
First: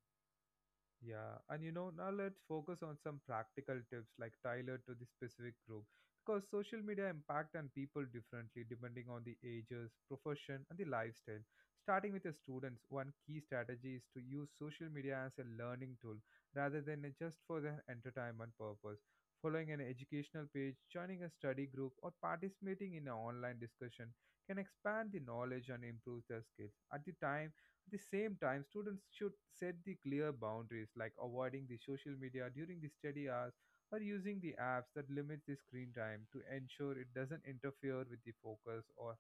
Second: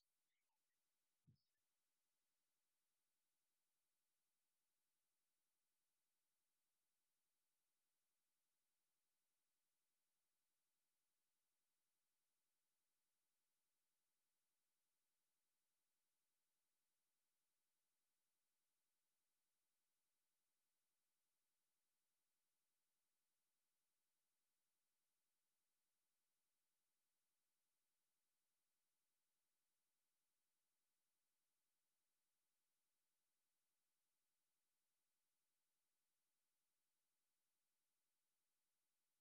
Speaker 1: Yeah, and you know, now let's focus on some practical tips like tailored to the specific group because social media impact on people differently depending on the ages, profession, and the lifestyle. Starting with the students, one key strategy is to use social media as a learning tool rather than just for their entertainment purpose. Following an educational page, joining a study group, or participating in an online discussion can expand the knowledge and improve their skills. At the same time, students should set the clear boundaries like avoiding the social media during the study hours or using the apps that limit the screen time to ensure it doesn't interfere with the focus or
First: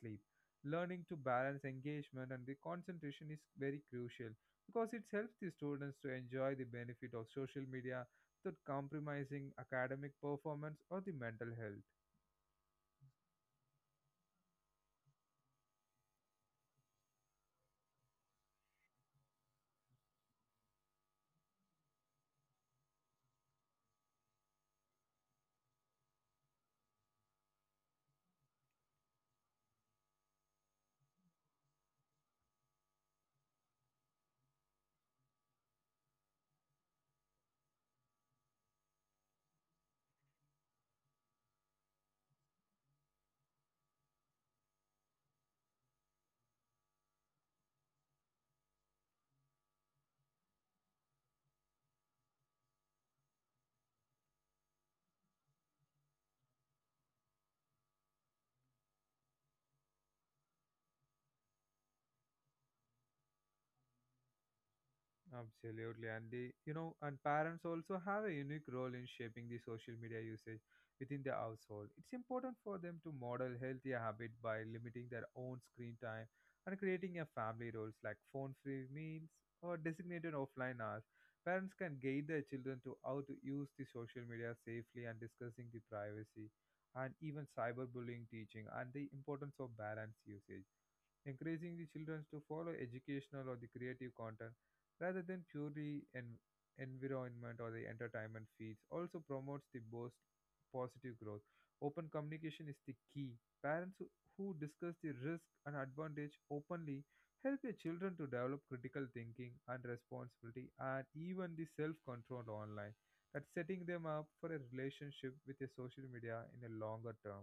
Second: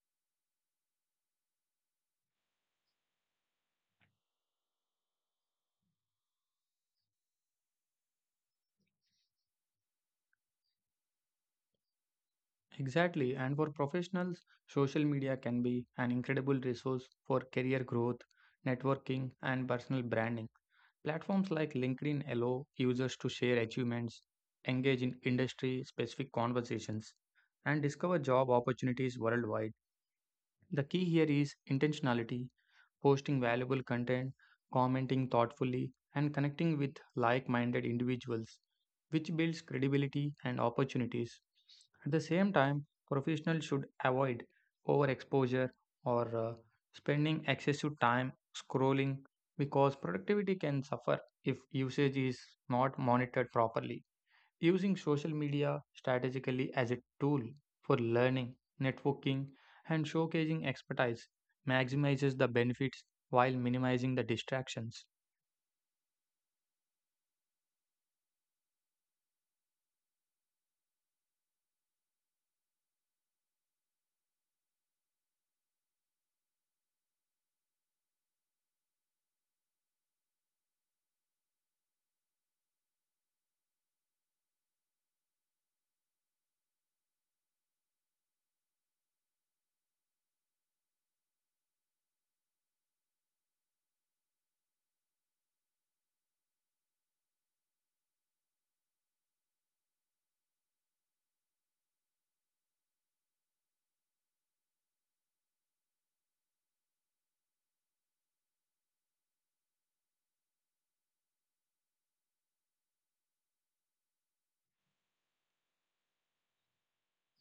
Speaker 1: sleep. Learning to balance engagement and the concentration is very crucial because it helps the students to enjoy the benefit of social media without compromising academic performance or the mental health.
Speaker 2: Exactly. And for professionals, social media can be an incredible resource for career growth, networking, and personal branding. Platforms like LinkedIn allow users to share achievements, engage in industry specific conversations, and discover job opportunities worldwide. The key here is intentionality posting valuable content, commenting thoughtfully, and connecting with like minded individuals, which builds credibility and opportunities. At the same time, professionals should avoid overexposure or spending excessive time scrolling because productivity can suffer if usage is not monitored properly. Using social media strategically as a tool for learning, networking, and showcasing expertise maximizes the benefits while minimizing the distractions.
Speaker 1: Absolutely, and and parents also have a unique role in shaping the social media usage within the household. It's important for them to model healthier habit by limiting their own screen time and creating a family rules like phone-free meals or designated offline hours. Parents can guide their children to how to use the social media safely and discussing the privacy and even cyberbullying teaching and the importance of balanced usage. Encouraging the children to follow educational or the creative content rather than purely environment or the entertainment feeds also promotes the both positive growth. Open communication is the key. Parents who discuss the risk and advantage openly help their children to develop critical thinking and responsibility and even the self-control online, that setting them up for a relationship with the social media in a longer term.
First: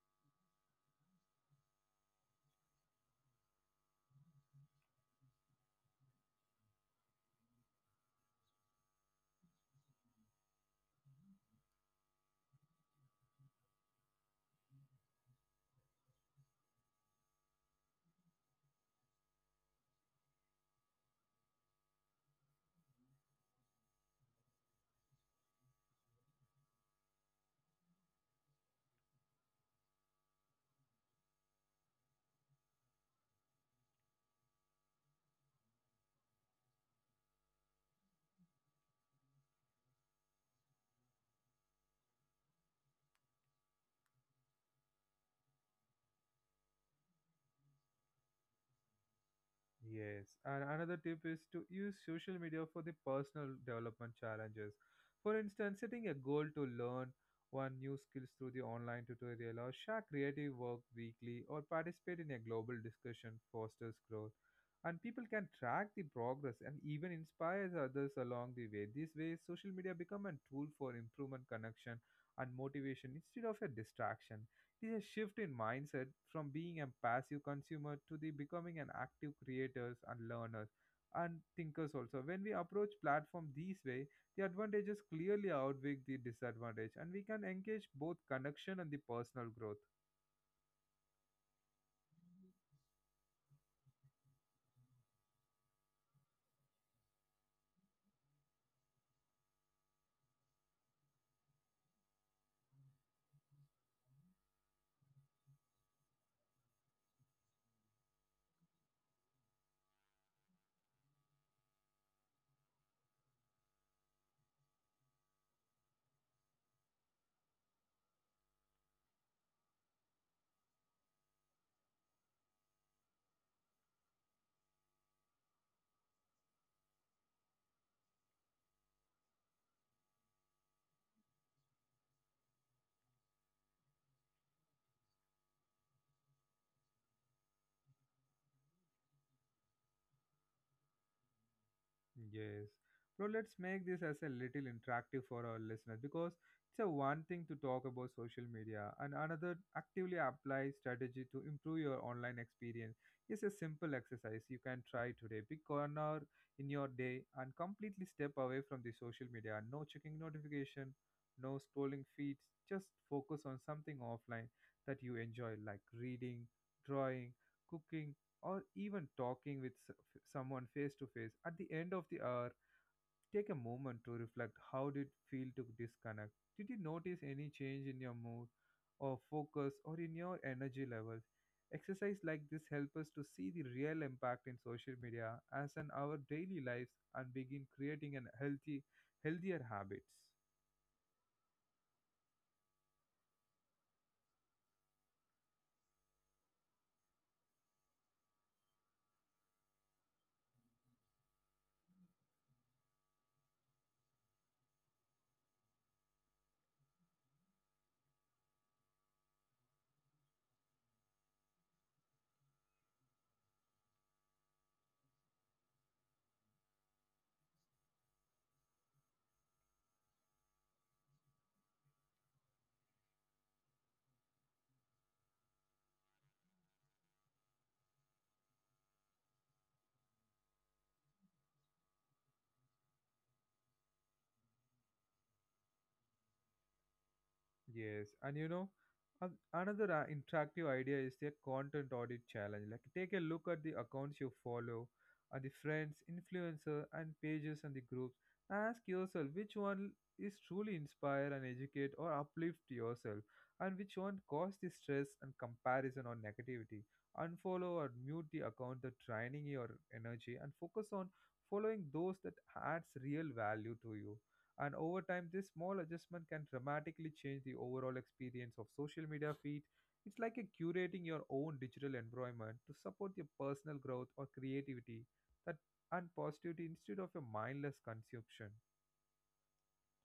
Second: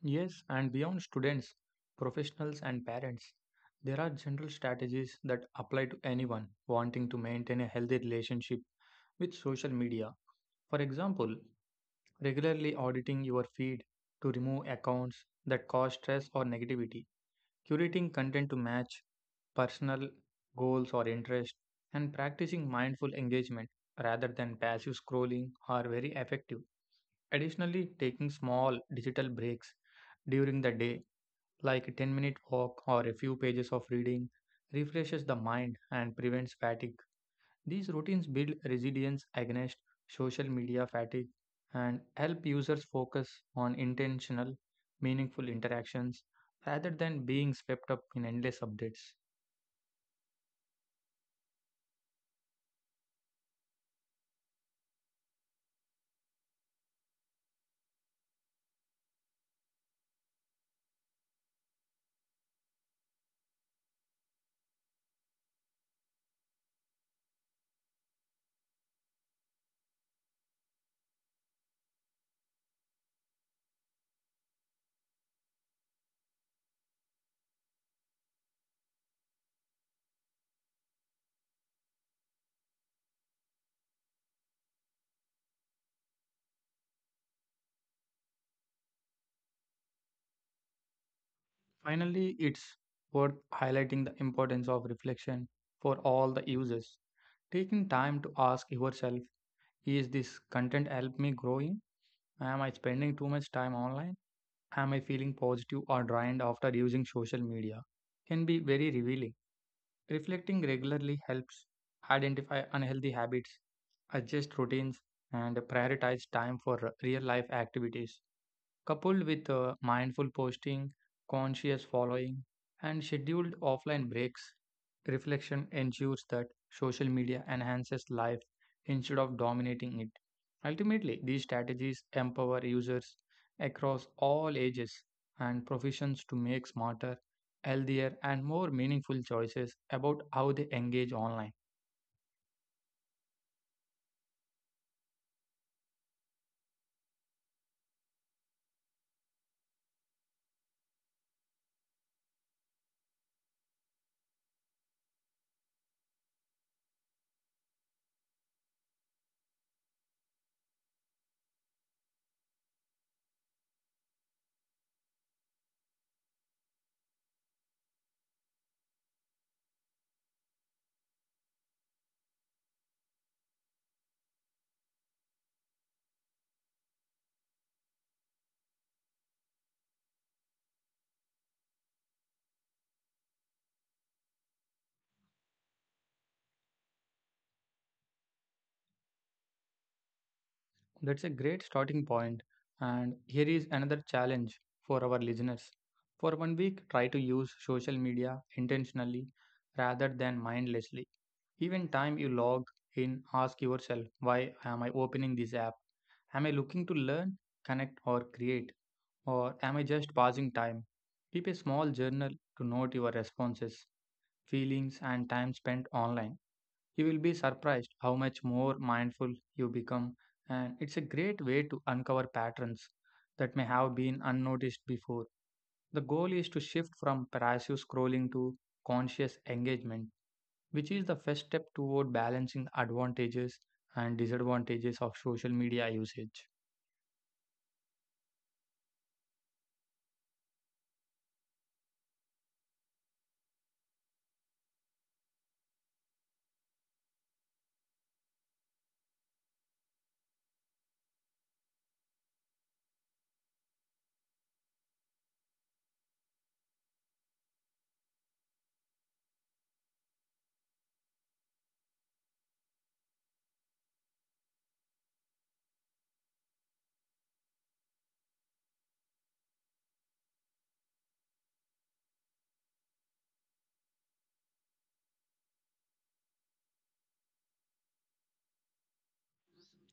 Speaker 2: Yes, and beyond students, professionals, and parents, there are general strategies that apply to anyone wanting to maintain a healthy relationship with social media. For example, regularly auditing your feed to remove accounts that cause stress or negativity, curating content to match personal goals or interests, and practicing mindful engagement rather than passive scrolling are very effective. Additionally, taking small digital breaks during the day, like a 10-minute walk or a few pages of reading, refreshes the mind and prevents fatigue. These routines build resilience against social media fatigue and help users focus on intentional, meaningful interactions rather than being swept up in endless updates.
Speaker 1: Yes, and another tip is to use social media for the personal development challenges. For instance, setting a goal to learn one new skills through the online tutorial or share creative work weekly or participate in a global discussion fosters growth. And people can track the progress and even inspires others along the way. This way, social media become a tool for improvement, connection, and motivation instead of a distraction. There's a shift in mindset from being a passive consumer to the becoming an active creators and learners and thinkers also. When we approach platform this way, the advantages clearly outweigh the disadvantage and we can engage both connection and the personal growth.
Speaker 2: Finally, it's worth highlighting the importance of reflection for all the users. Taking time to ask yourself, is this content help me growing? Am I spending too much time online? Am I feeling positive or drained after using social media? Can be very revealing. Reflecting regularly helps identify unhealthy habits, adjust routines, and prioritize time for real life activities. Coupled with mindful posting, conscious following, and scheduled offline breaks, reflection ensures that social media enhances life instead of dominating it. Ultimately, these strategies empower users across all ages and professions to make smarter, healthier, and more meaningful choices about how they engage online.
Speaker 1: Yes. Bro, let's make this as a little interactive for our listeners because it's a one thing to talk about social media and another actively apply strategy to improve your online experience. It's a simple exercise you can try today. Pick corner in your day and completely step away from the social media. No checking notification, no scrolling feeds. Just focus on something offline that you enjoy like reading, drawing, cooking, or even talking with someone face to face. At the end of the hour, take a moment to reflect. How did it feel to disconnect? Did you notice any change in your mood or focus or in your energy levels? Exercise like this help us to see the real impact in social media as in our daily lives and begin creating an healthy healthier habits.
Speaker 2: That's a great starting point. And here is another challenge for our listeners. For 1 week, try to use social media intentionally rather than mindlessly. Even time you log in, ask yourself, why am I opening this app? Am I looking to learn, connect, or create? Or am I just passing time? Keep a small journal to note your responses, feelings, and time spent online. You will be surprised how much more mindful you become, and it's a great way to uncover patterns that may have been unnoticed before. The goal is to shift from passive scrolling to conscious engagement, which is the first step toward balancing advantages and disadvantages of social media usage.
Speaker 1: Yes, and you know, another interactive idea is the content audit challenge. Like, take a look at the accounts you follow, and the friends, influencer, and pages and the groups. Ask yourself which one is truly inspire and educate or uplift yourself, and which one cause the stress and comparison or negativity. Unfollow or mute the account that draining your energy, and focus on following those that adds real value to you. And over time, this small adjustment can dramatically change the overall experience of social media feed. It's like a curating your own digital environment to support your personal growth or creativity that and positivity instead of a mindless consumption.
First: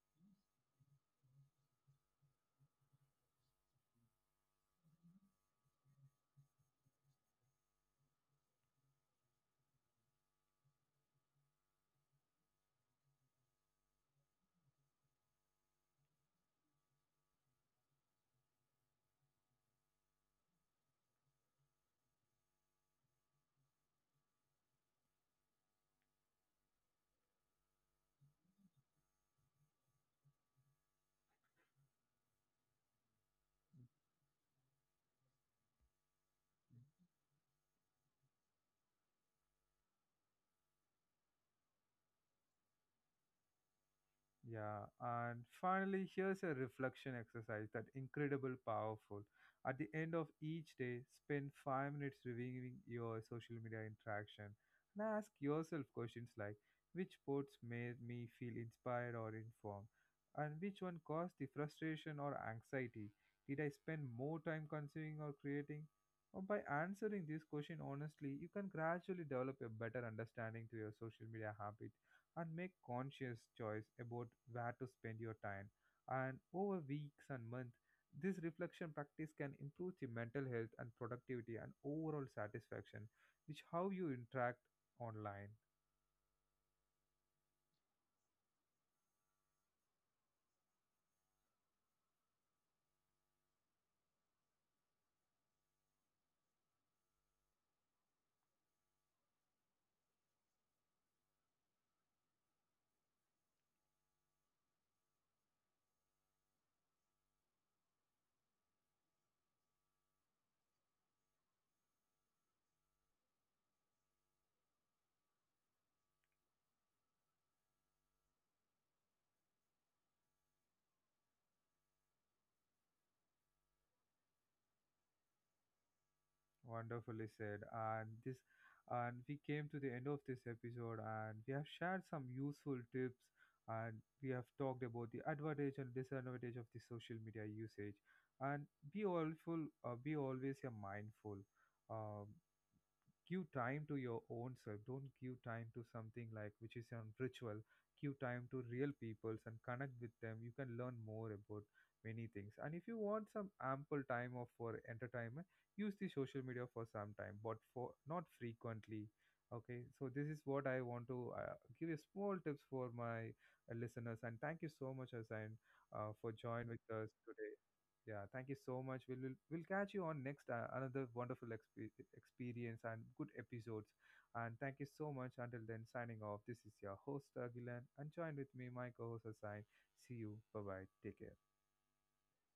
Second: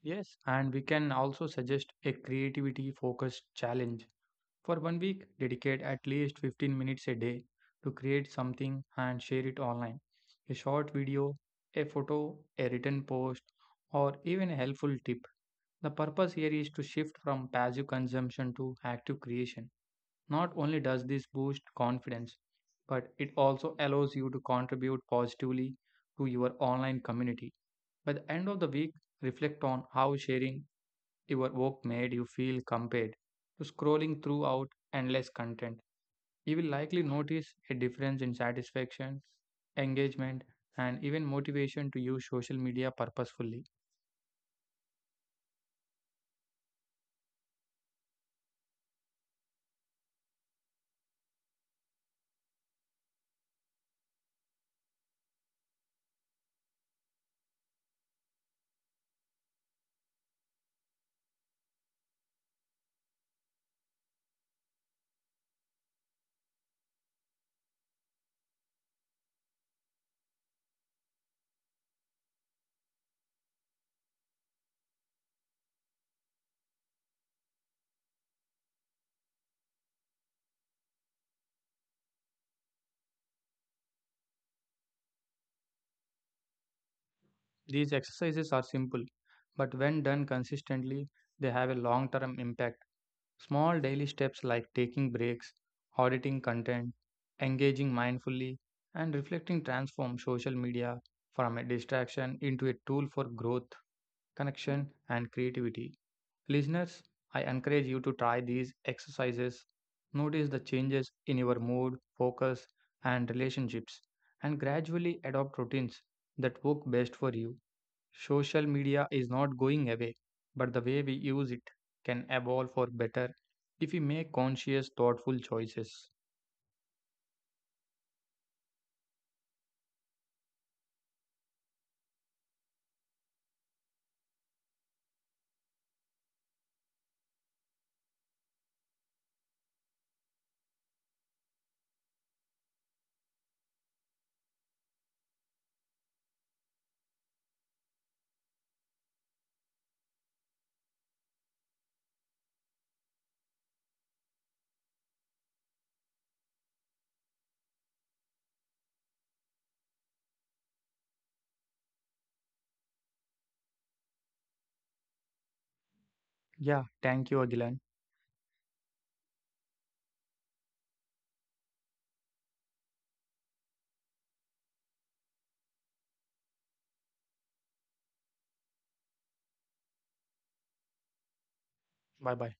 Speaker 2: Yes, and we can also suggest a creativity focused challenge. For 1 week, dedicate at least 15 minutes a day to create something and share it online. A short video, a photo, a written post, or even a helpful tip. The purpose here is to shift from passive consumption to active creation. Not only does this boost confidence, but it also allows you to contribute positively to your online community. By the end of the week, reflect on how sharing your work made you feel compared to scrolling throughout endless content. You will likely notice a difference in satisfaction, engagement, and even motivation to use social media purposefully.
Speaker 1: Yeah, and finally, here's a reflection exercise that incredible powerful. At the end of each day, spend 5 minutes reviewing your social media interaction and ask yourself questions like which posts made me feel inspired or informed, and which one caused the frustration or anxiety. Did I spend more time consuming or creating? Or by answering this question honestly, you can gradually develop a better understanding to your social media habits and make conscious choice about where to spend your time. And over weeks and months, this reflection practice can improve the mental health and productivity and overall satisfaction, which how you interact online.
Speaker 2: These exercises are simple, but when done consistently, they have a long term impact. Small daily steps like taking breaks, auditing content, engaging mindfully, and reflecting transform social media from a distraction into a tool for growth, connection, and creativity. Listeners, I encourage you to try these exercises. Notice the changes in your mood, focus, and relationships, and gradually adopt routines that work best for you. Social media is not going away, but the way we use it can evolve for better if we make conscious, thoughtful choices.
Speaker 1: Wonderfully said. And this and we came to the end of this episode and we have shared some useful tips and we have talked about the advantage and disadvantage of the social media usage and be all full be always mindful. um, Give time to your own self, don't give time to something like which is on ritual, give time to real peoples and connect with them. You can learn more about many things, and if you want some ample time of for entertainment, use the social media for some time but for not frequently. Okay, so this is what I want to give you small tips for my listeners. And thank you so much, Asan, for joining
Speaker 2: Yeah,
Speaker 1: with us
Speaker 2: thank you,
Speaker 1: today.
Speaker 2: Agilan.
Speaker 1: Yeah, thank you so much. We'll catch you on next another wonderful experience and good episodes. And thank you so much. Until then, signing off. This is your host Agilan, and join with me, my co-host Asain. See you. Bye bye. Take care.
Speaker 2: Bye bye.